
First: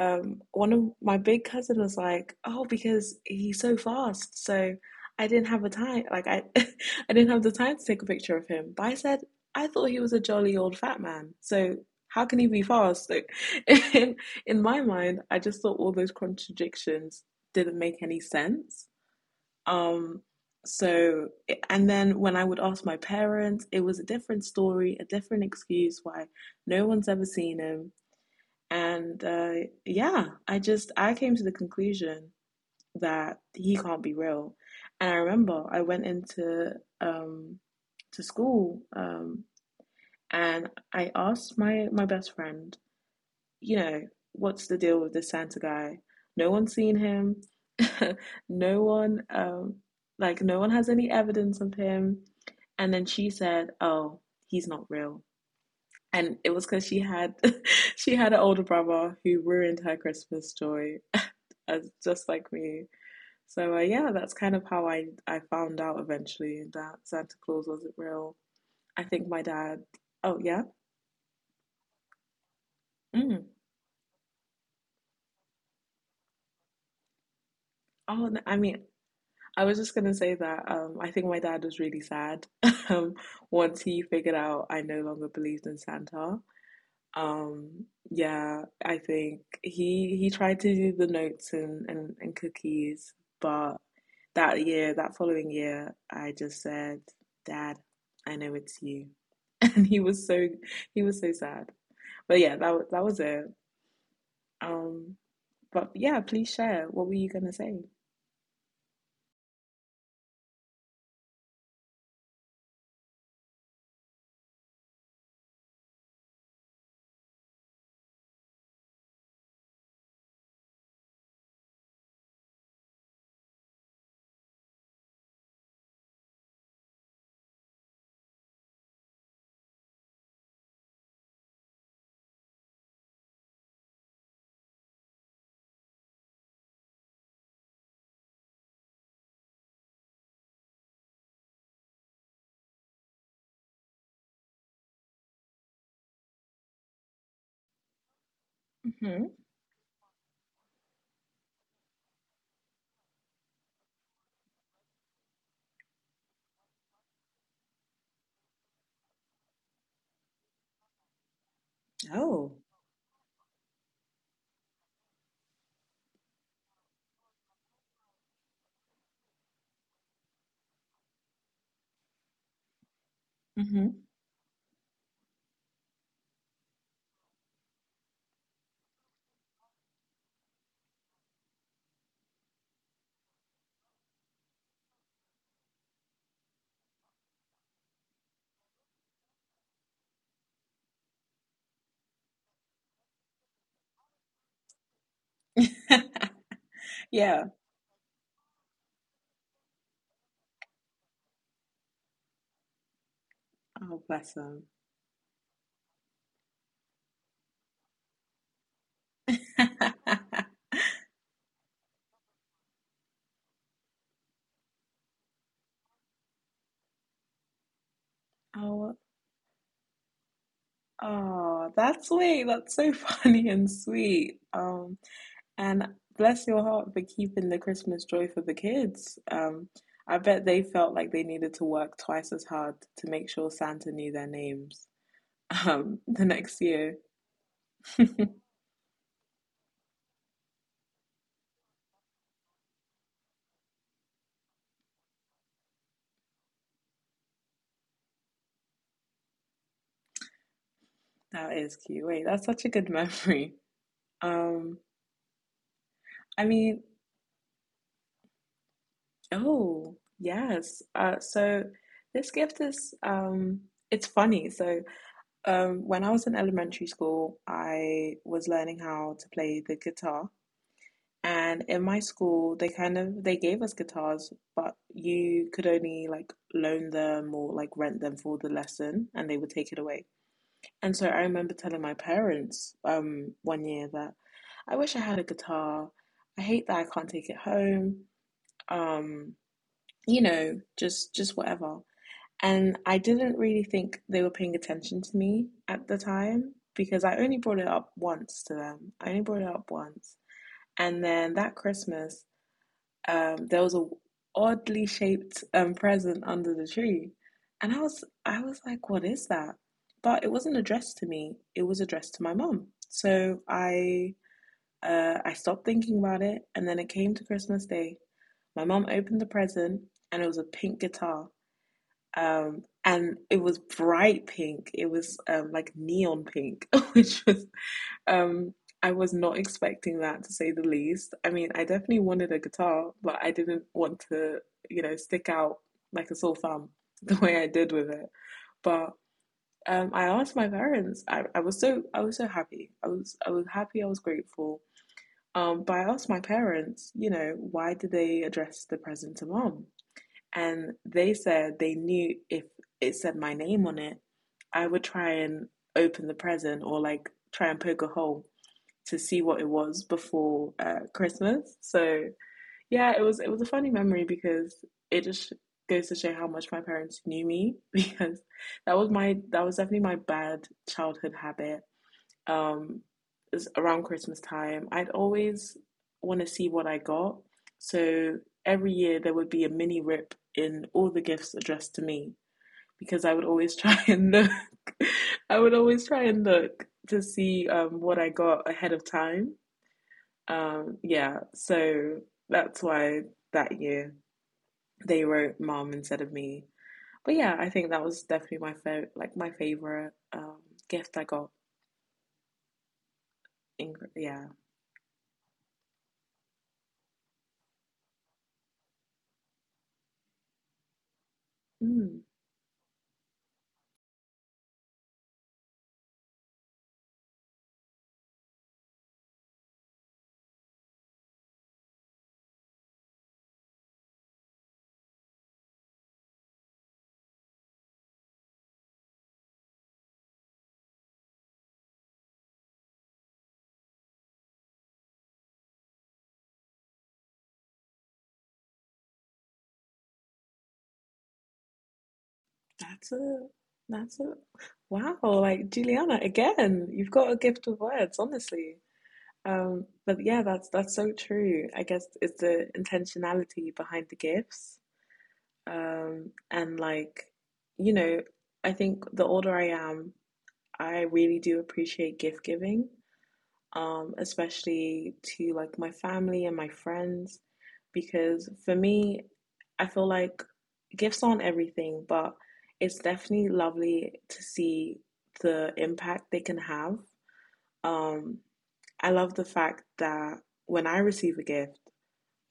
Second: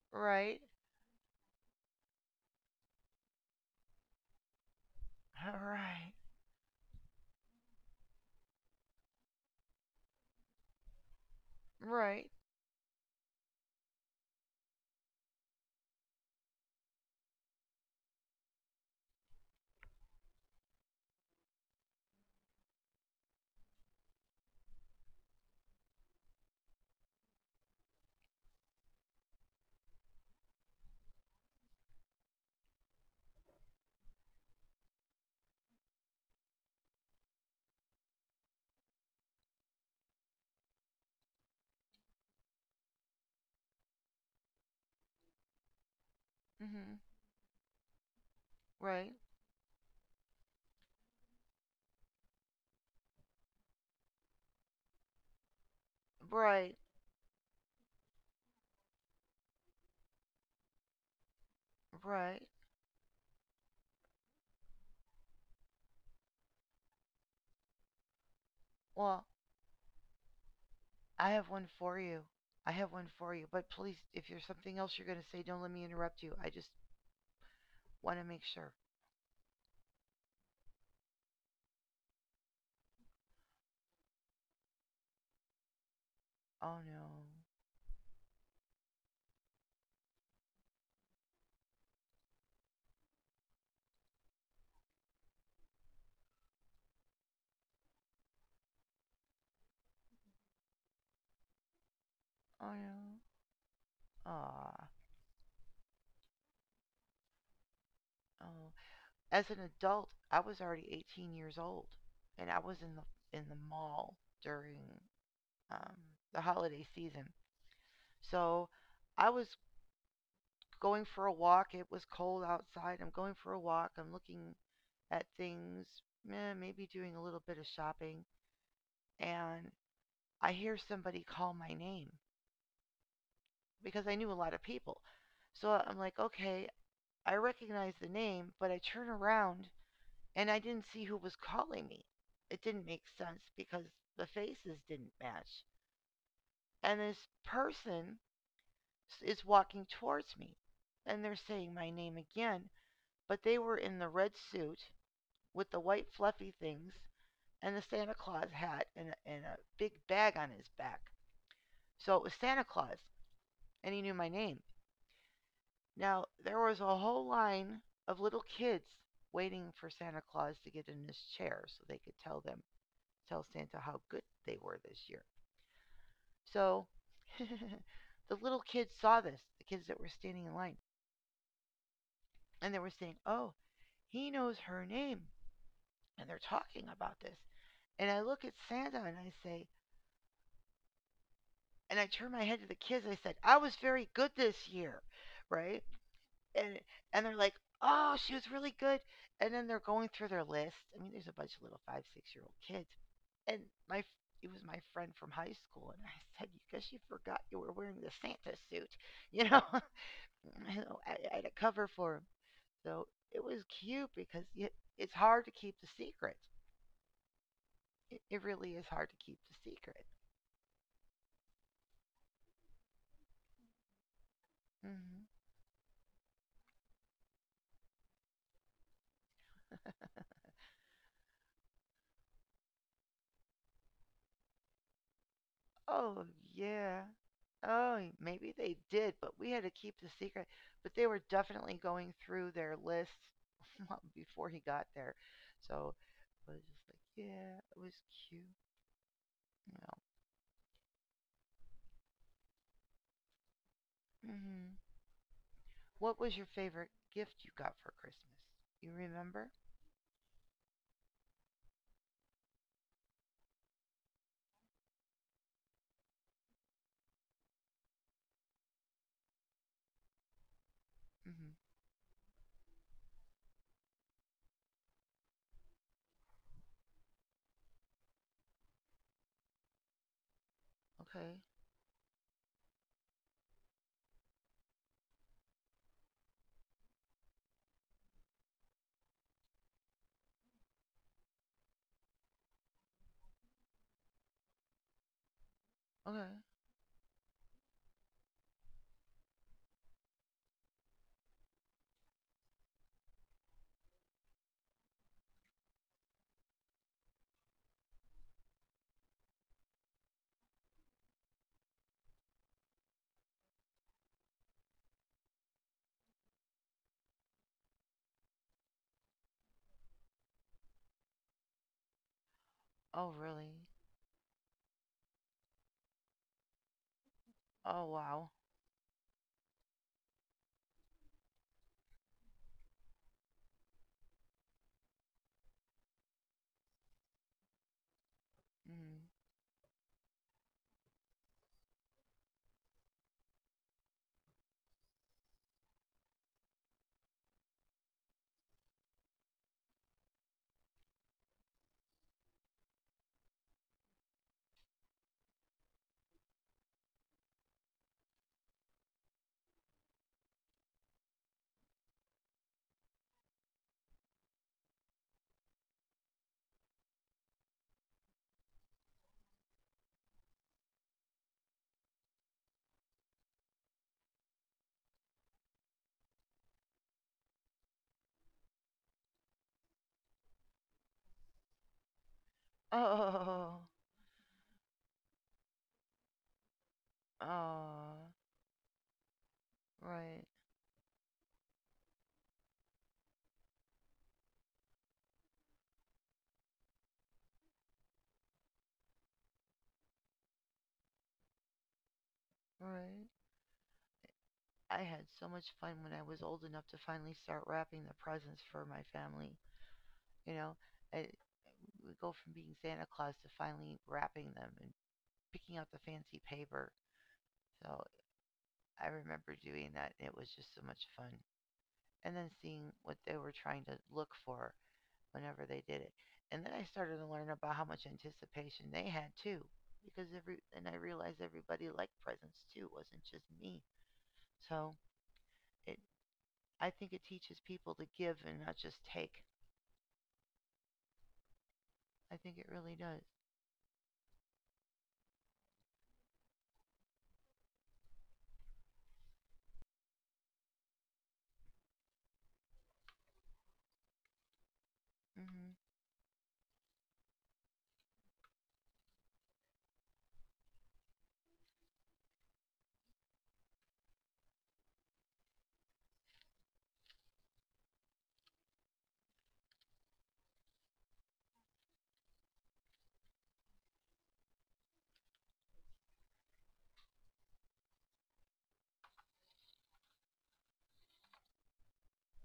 Right.
one of my big cousin was like, "Oh, because he's so fast, so I didn't have a time.
Right.
Like I didn't have the time to take a picture of him." But I said, "I thought he was a jolly old fat man. So how
Right.
can he be fast?" Like, in, in my mind, I just thought all those contradictions didn't make any sense. Um, so, and then when I would ask my parents, it was a different story, a different excuse why no one's ever seen him, and yeah, I came to the conclusion that he can't be real. And I remember I went into um, to school, and I asked my best friend, you know, what's the deal with this Santa guy? No one's seen
Mhm.
him. No
Right.
one like no one has any evidence of him. And then she said, "Oh, he's not real." And it was
Right.
because she had she had an older brother who ruined her Christmas joy, as just like
Right.
me. So yeah, that's kind of how I found out eventually that Santa Claus wasn't real. I think
Well,
my dad. Oh yeah.
I have one for you. I have one for
Mm.
you. But please, if there's something else you're going to say, don't let me interrupt you. I just want
Oh,
to
no,
make
I
sure.
mean, I was just gonna say that I think my dad was really sad um, once he figured out I no longer believed in Santa.
Oh, no.
Yeah, I think he tried to do the notes and cookies, but that year, that following year, I just said, "Dad, I know it's you," and he was so sad. But yeah,
Oh,
that
no.
was it.
Ah.
Um, but yeah, please share. What were you gonna say?
Oh. As an adult, I was already 18 years old, and I was in the mall during um, the holiday season. So I was going for a walk. It was cold outside. I'm going for a walk. I'm looking at things, maybe doing a little bit of shopping, and I hear somebody call my name because I knew a lot of people. So I'm like, okay, I recognize the name, but I turn around and I didn't see who was calling me. It didn't make sense because the faces didn't match. And this person
Hmm
is walking towards me and they're saying my name again, but they were in the red suit with the white fluffy things and the Santa Claus hat and a big bag on his back. So it was
Oh,
Santa Claus, and he knew my name. Now, there was a whole line of little kids waiting for Santa Claus to get in his chair so they could tell Santa
hmm
how good they were this year. So the little kids saw this, the kids that were standing in line, and they were saying, "Oh, he knows her name." And they're talking about this. And I look at Santa and I say, and I turned my head to the kids. I said, "I was very good this year," right? And and they're
yeah.
like, "Oh, she was really good." And then they're going through their list. I mean, there's a bunch of little five, 6-year old kids, and my
Oh, bless
it was
him.
my friend from high school, and I said, "Because you forgot you were wearing the Santa suit," you know. You know, I had a cover for him, so it was cute because y it's hard to keep the secret. It really is
Oh,
hard to keep the secret.
oh, that's sweet. That's so funny and sweet. Um,
Hmm.
And bless your heart for keeping the Christmas joy for the kids. I bet they felt like they needed to work twice as hard to make sure Santa knew their names the
Oh,
next year.
yeah. Oh,
That
maybe they did, but we had to keep the secret. But they were definitely going through their list long before he got there. So I was just like, yeah, it was cute. You know.
is cute. Wait, that's such a good memory. Um,
Hmm. What was
I
your
mean,
favorite gift you got for Christmas? You remember?
oh, yes. So this gift is, it's funny. So when I was in elementary school, I was learning how to play the guitar. And
Hmm.
in my school, they kind of they gave us guitars, but you could only like loan them or like rent them for the lesson, and they would take it away. And so I
Okay.
remember telling my parents one year that I wish I had a guitar. I hate that I can't take it home. Um, you know, just whatever. And I didn't really think they were paying attention to me at the
Okay.
time because I only brought it up once to them. I only brought it up once. And then that Christmas, there was a oddly shaped present under the tree, and I was like, what is that? But it wasn't addressed to me. It was addressed to my mum. So I stopped thinking about it, and then it came to Christmas Day. My mum opened the present, and it was a pink guitar. And
Oh,
it was
really?
bright pink. It was like neon pink, which was
Oh, wow.
um, I was not expecting that to say the least. I mean, I definitely wanted a guitar, but I didn't want to, you know, stick out like a sore thumb the way I did with it. But
Hmm.
I asked my parents. I was so happy. I was happy. I was grateful. But I asked my parents, you know, why did they address the present to mom? And they said they knew if it said my name on it, I would try and open the present or like try and poke a hole to see what it was before Christmas. So yeah, it was a funny memory because it just goes to show how much my parents knew me because that was definitely my bad childhood habit. Um, is around Christmas time, I'd always want to see what I got. So every year there would be a mini rip in all the gifts addressed to me because I would always
Oh,
try and look. I would always try and look to see what I
oh,
got ahead of time.
right,
Yeah, so that's why that year they wrote mom instead of me. But yeah, I think that was definitely my favorite, like my favorite gift I got.
right.
In yeah,
I had so much fun when I was old enough to finally start wrapping the presents for my family. You know, I
mm,
would go from being Santa Claus to finally wrapping them and picking out the fancy paper. So I remember doing that. It was just so much fun. And then seeing what they were trying to look for whenever they did it. And then I started to learn about how much anticipation they had too. Because every and I realized everybody liked presents too. It wasn't just me. So it I think it teaches people to give and not just take. I think it really
that's
does.
it. That's it. Wow, like Juliana, again, you've got a gift of words, honestly. But yeah, that's so true. I guess it's the intentionality behind the gifts,
Hmm.
and like you know, I think the older I am, I really do appreciate gift giving, especially to like my family and my friends, because for me, I feel like gifts aren't everything, but it's definitely lovely to see the impact they can have. Um, I love the fact that when I receive a gift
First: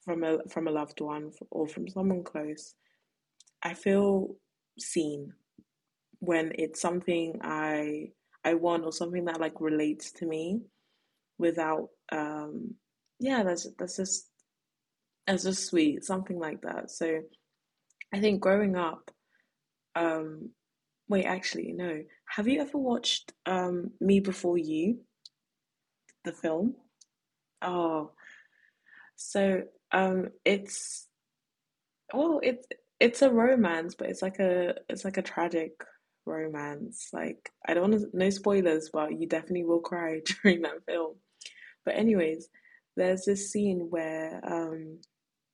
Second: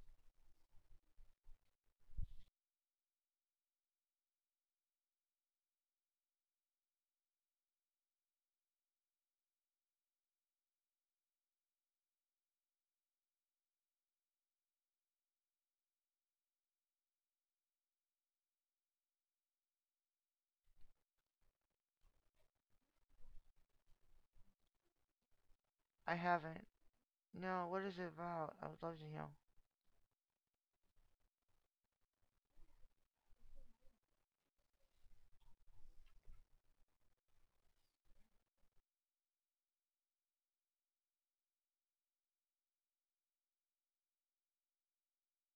from a loved one or from someone close, I feel seen when it's something I want or something that like relates to me. Without um, yeah, that's just sweet, something like that. So I think growing up, um, wait, actually, no, have you ever watched Me Before You,
I
the
haven't.
film?
No, what is it
Oh,
about? I would love to know.
so um, it's it's a romance, but it's like a it's a tragic romance. Like I don't want to, no spoilers, but you definitely will cry during that film. But anyways, there's this scene where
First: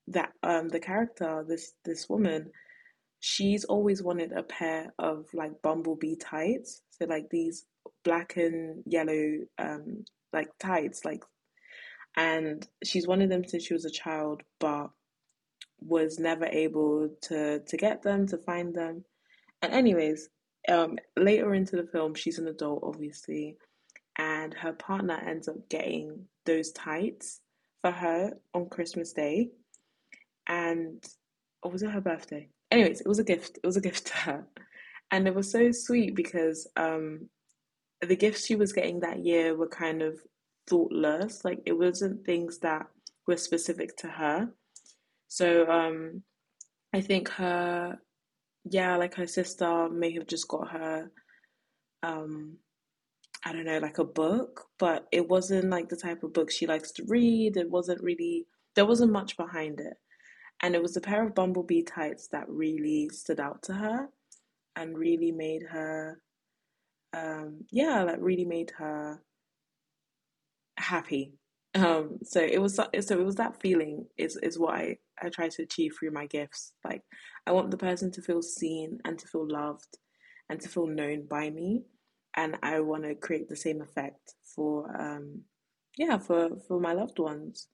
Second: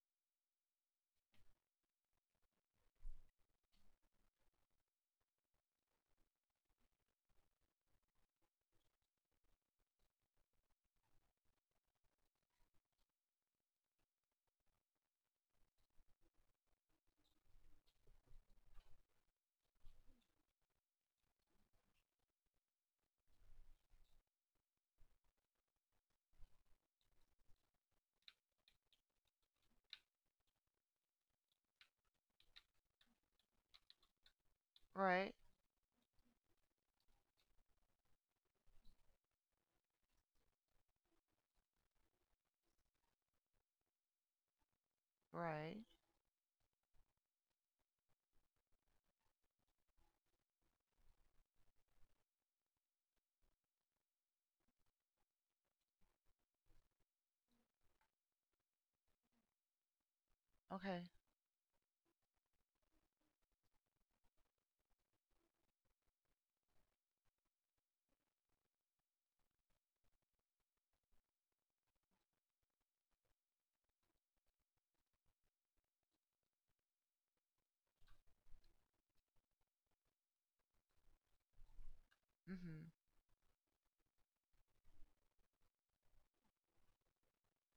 that the character, this woman, she's always wanted a pair of like bumblebee tights, so like these black and yellow, um, like tights like, and she's wanted them since she was a child, but was never able to get them, to find them. And anyways, um, later into the film, she's an adult, obviously, and her partner ends up getting those tights for her on Christmas Day. And or was it her birthday? Anyways, it was a gift. It was a gift to her. And
Right,
it was so sweet because the gifts she was getting that year were kind of thoughtless. Like it wasn't things that were specific to her. So
right.
I think her, yeah, like her sister may have just got her, um, I don't know, like a book, but it wasn't like the type of book she likes to read. It wasn't really, there wasn't much behind it. And it was
Okay.
a pair of bumblebee tights that really stood out to her and really made her, yeah, like really made her happy. So it was that feeling is what I try to achieve through my gifts. Like I want the person to feel seen and to feel loved and to feel known by me, and I
Hmm.
want to create the same effect for yeah, for my loved ones.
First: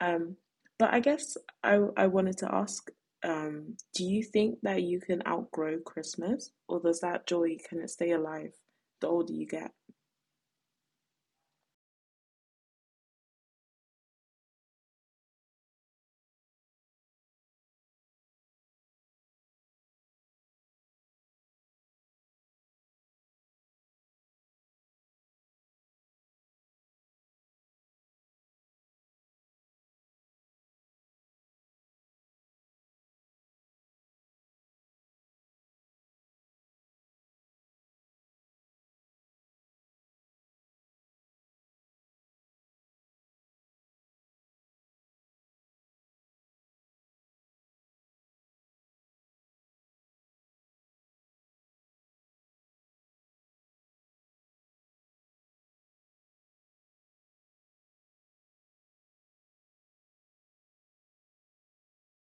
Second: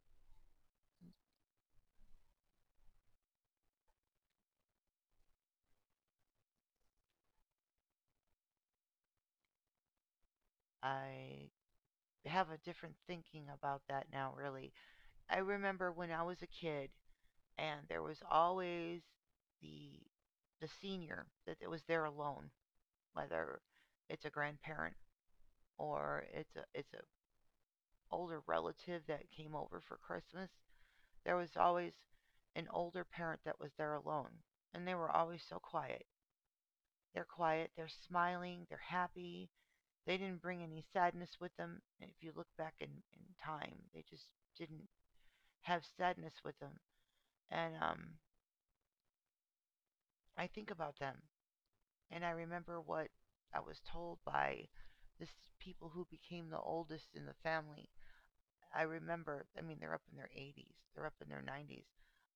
Um, but I guess I wanted to ask, do you think that you can outgrow Christmas, or does that joy, can it stay alive the older you get?
I have a different thinking about that now, really. I remember when I was a kid, and there was always the the senior that it was there alone, whether it's a grandparent or it's a older relative that came over for Christmas. There was always an older parent that was there alone, and they were always so quiet. They're quiet, they're smiling, they're happy. They didn't bring any sadness with them. If you look back in time, they just didn't have sadness with them. And I think about them, and I remember what I was told by the people who became the oldest in the family. I remember, I mean, they're up in their 80s, they're up in their 90s.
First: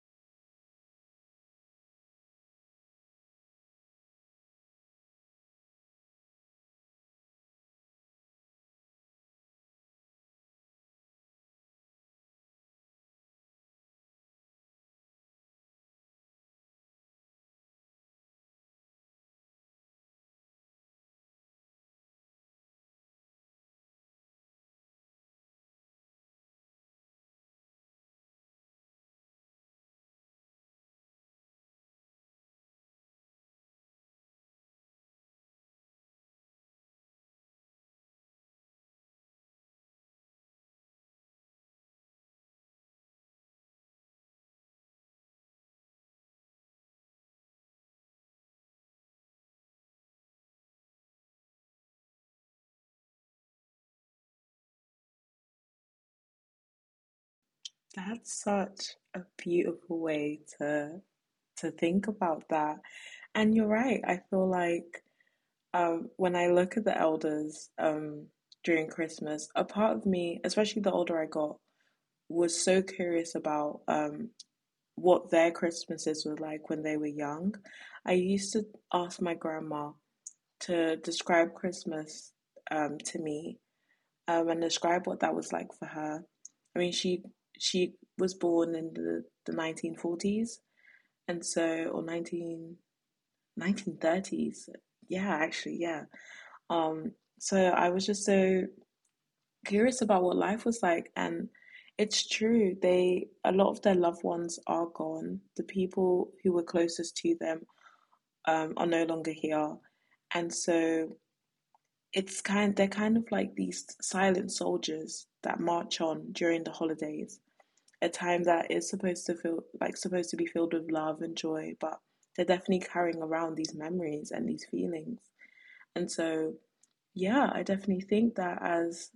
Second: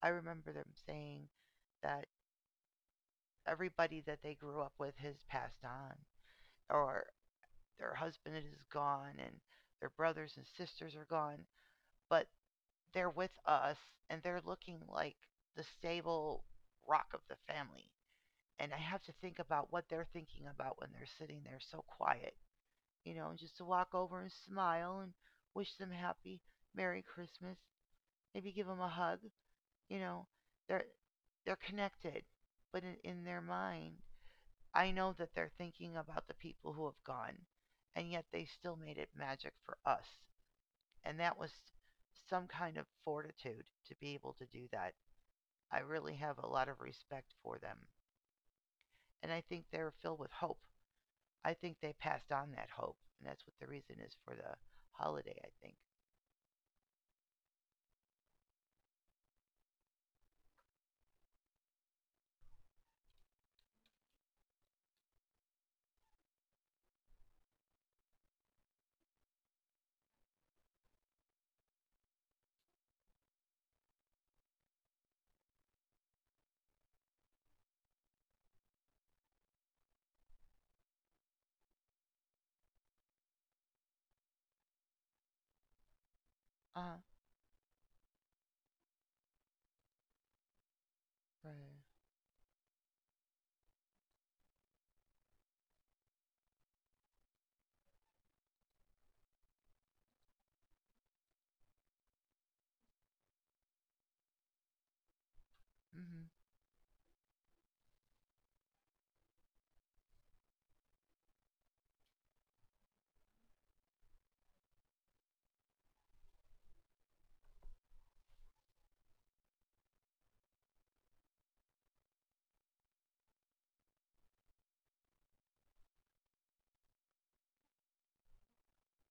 I remember them saying that everybody that they grew up with has passed on, or their husband is gone and their brothers and sisters are gone, but they're with us and they're looking like the stable rock of the family. And I have to think about what they're thinking about when they're sitting there so quiet. And just to walk over and smile and wish them happy merry Christmas, maybe give them a hug, you know they're they're connected. But in their mind, I know that they're thinking about the people who have gone, and yet they still made it magic for us. And that was some kind of fortitude to be able to do that. I really have a lot of respect for them. And I think they're filled with hope. I think they passed on that hope. And that's what the reason is for the holiday, I think.
That's such a beautiful way to think about that. And you're right. I feel like when I look at the elders during Christmas, a part of me, especially the older I got, was so curious about what their Christmases were like when they were young. I used to ask my grandma to describe Christmas to me and describe what that was like for her. I
Uh
mean,
huh.
she was born in the 1940s, and
Right.
so, or nineteen nineteen thirties. Yeah, actually, yeah. Um, so I was just so curious about what life was like. And it's true, they, a lot of their loved ones are gone, the
Mm-hmm.
people who were closest to them are no longer here. And so it's kind, they're like these silent soldiers that march on during the holidays, a time that is supposed to feel like, supposed to be filled with love and joy, but they're definitely carrying around these memories and these feelings. And so yeah, I definitely think that as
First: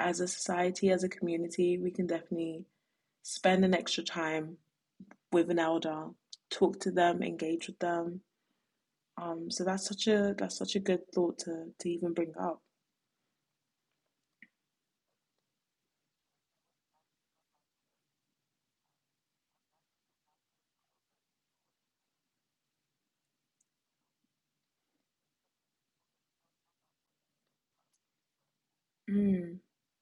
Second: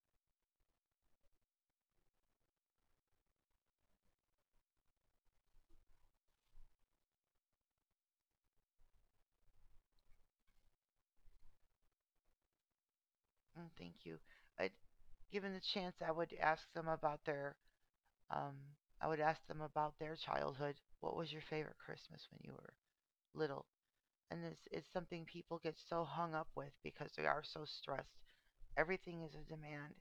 as a society, as a community, we can definitely spend an extra time with an elder, talk to them, engage with them. So that's such a good thought to even bring up.
Mm, thank you. I'd, given the chance, I would ask them about their. Um, I would ask them about their childhood. What was your favorite Christmas when you were little? And it's something people get so hung up with because they are so stressed. Everything is a
Mm,
demand,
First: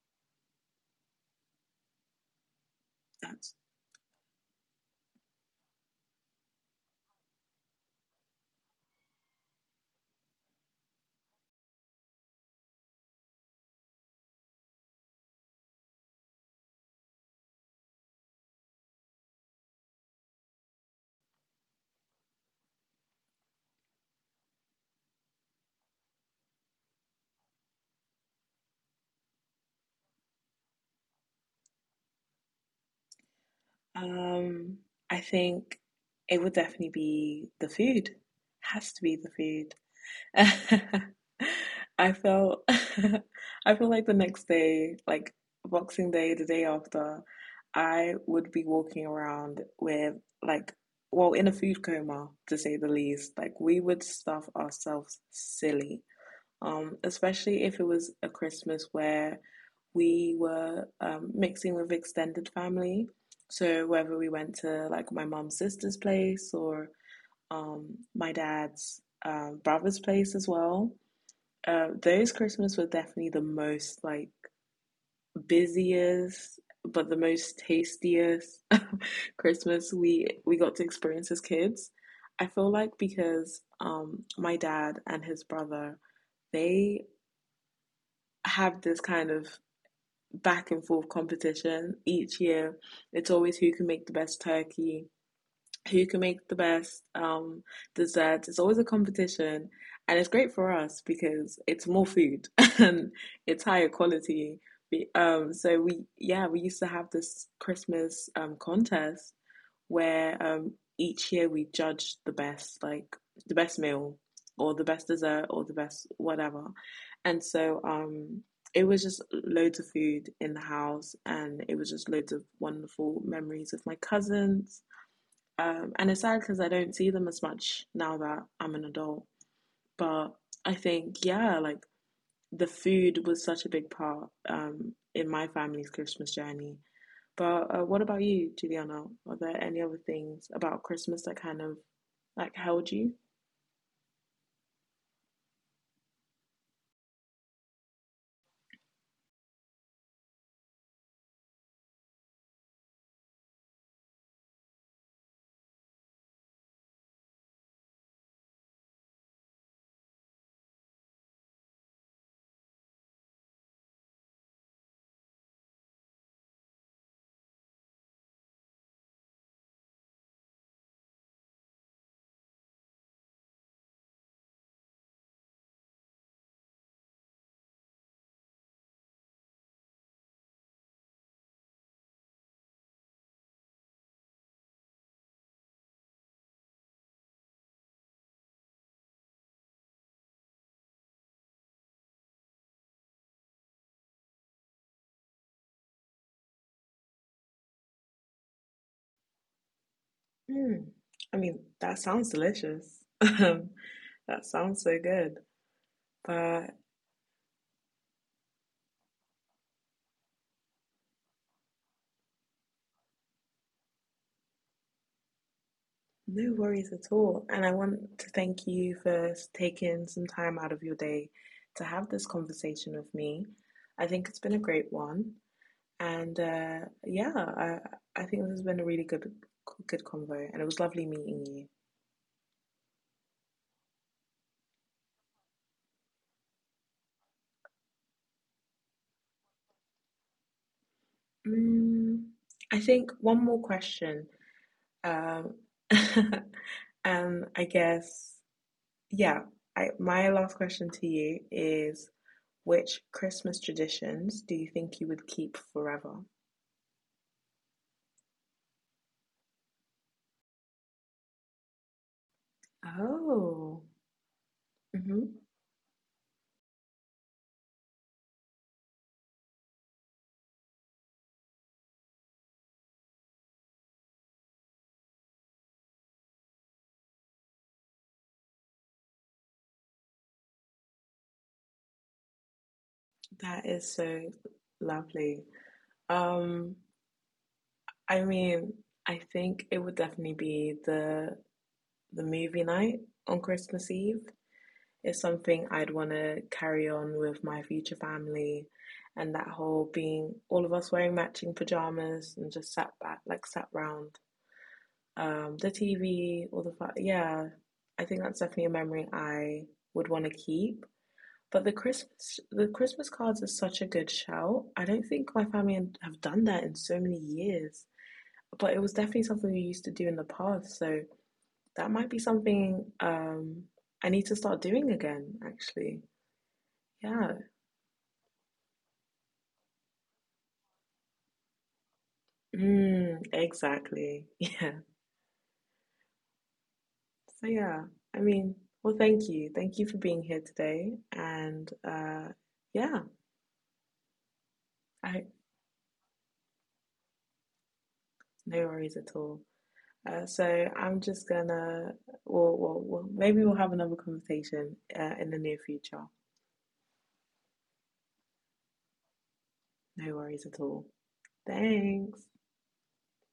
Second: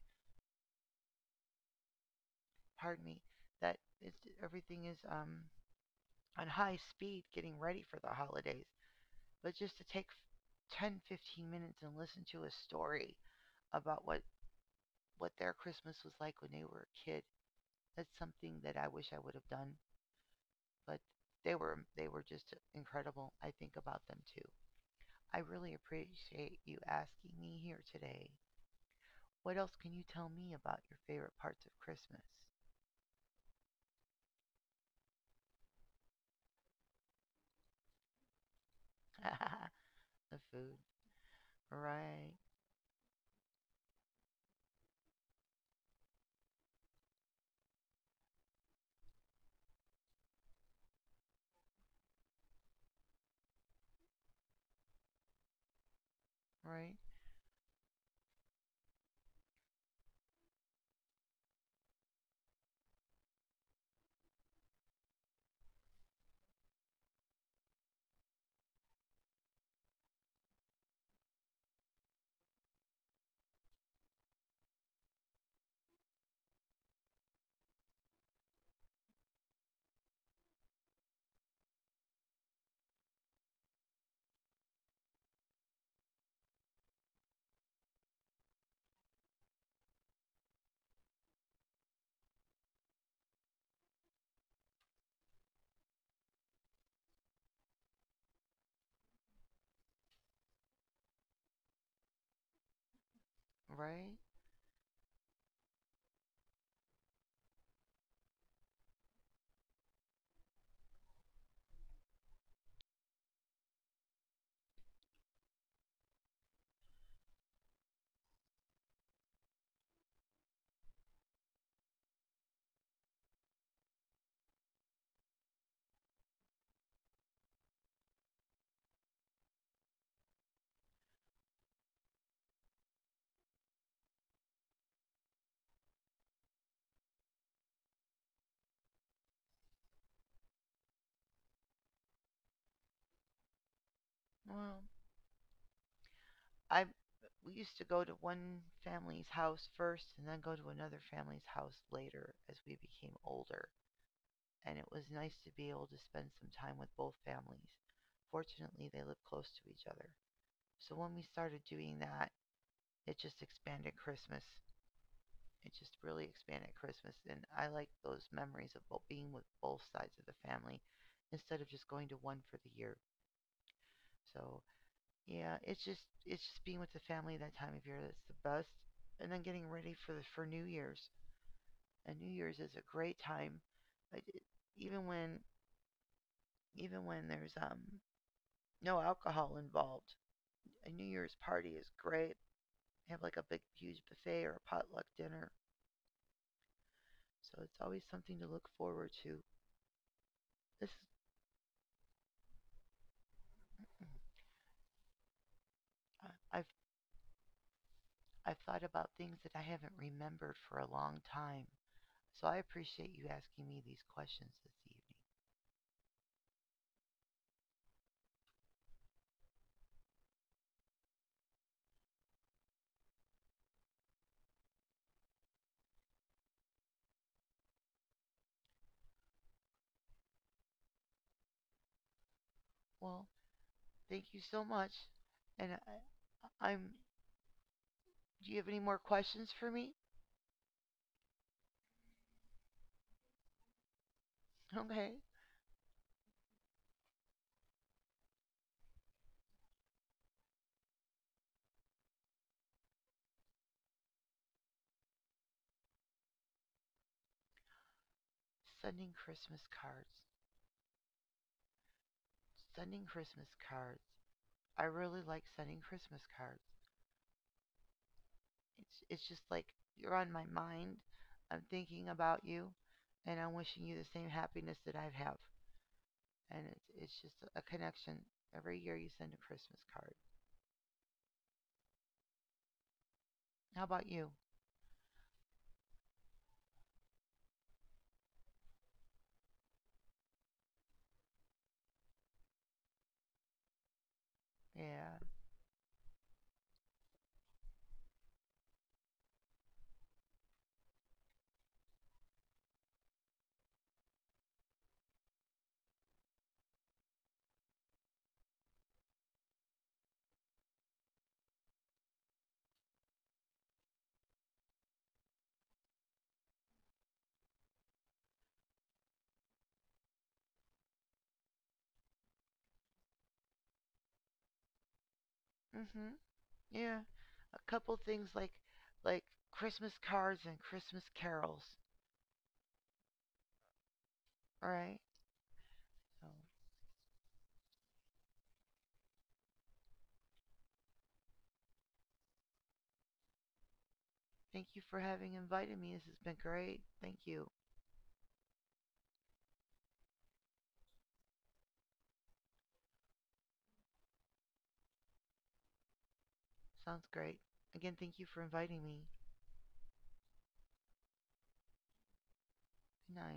pardon me,
that's,
that is, everything is on high speed getting ready for the holidays. But just to take 10, 15 minutes and listen to a story about what their Christmas was like when they were a kid, that's something that I wish I would have done. But they were just incredible. I think about them too. I really appreciate you asking me here today. What else can you tell me about your favorite parts of Christmas?
um, I think it would definitely be the food. Has to be the food.
The food.
I
Right,
felt I feel like the next day, like Boxing Day, the day after, I would be walking around with like, well, in a food coma, to say the least. Like we would stuff ourselves silly.
right,
Especially if it was a Christmas where we were mixing with extended family. So whether we went to like my mum's sister's place or my dad's brother's place as well. Those Christmas were definitely the most like busiest, but the most tastiest Christmas we got to experience as kids. I feel like because my dad and his brother, they have this kind of back and forth competition each year. It's always who can make the best turkey, who can make the best desserts. It's always a competition, and it's great for us because it's more food and it's higher
right.
quality. We, so we, yeah, we used to have this Christmas contest where each year we judged the best, like the best meal or the best dessert or the best whatever, and so it was just loads of food in the house, and it was just loads of wonderful memories with my cousins and it's sad because I don't see them as much now that I'm an adult. But I think, yeah, like the food was such a big part in my family's Christmas journey. But what about you, Juliana? Are there any other things about Christmas that kind of like held you?
Well, I we used to go to one family's house first and then go to another family's house later as we became older, and it was nice to be able to spend some time with both families. Fortunately, they live close to each other. So when we started doing that, it just expanded Christmas. It just really expanded Christmas, and I like those memories of being with both sides of the family instead of just going to one for the year. So yeah, it's just being with the family that time of year that's the best, and then getting ready for New Year's. And New Year's is a great time, like, even when even when there's no alcohol involved. A New Year's party is great. Have like a big huge buffet or a potluck dinner, so it's always something to look forward to.
Mm.
This
I mean, that sounds delicious. That sounds so good.
I've
But
I've thought about things that I haven't remembered for a long time, so I appreciate you asking me these questions this evening.
no worries at all. And I want to thank you for taking some time out of your day to have this conversation with me. I think it's been a great one. And yeah, I think this has been a really good convo, and it was lovely meeting you.
Well, thank you so much. And I, I'm. Do you have any more questions for me?
Mm, I think one more question.
Okay.
Um, and I guess, yeah, my last question to you is, which Christmas traditions do you think you would keep forever?
Sending Christmas cards. Sending Christmas
Oh,
cards. I
hmm.
really like sending Christmas cards. It's just like you're on my mind. I'm thinking about you, and I'm wishing you the same happiness that I have. And it's just a connection. Every year you send a Christmas card.
That
How
is
about
so
you?
lovely. Um, I mean, I think it would definitely be the movie night on Christmas Eve. Is
Yeah.
something I'd want to carry on with my future family, and that whole being all of us wearing matching pajamas and just sat back, like sat round the TV, all the fun. Yeah, I think that's definitely a memory I would want to keep. But the Christmas, the Christmas cards are such a good shout. I don't think my family have done that in so many years, but it was definitely something we used to do in the past. So that might be something I need to start doing again, actually.
Mhm. Yeah.
Yeah.
A couple things like Christmas cards and Christmas carols.
Mm, exactly.
All
Yeah.
right. So
So yeah, I mean, well, thank you. Thank you for being here today. And yeah,
thank you for
I,
having invited me. This has been great. Thank you.
no worries at all. So I'm just gonna, well, maybe we'll have another conversation in the near future.
Sounds great. Again, thank you for inviting me.
No worries at all. Thanks.
Good night.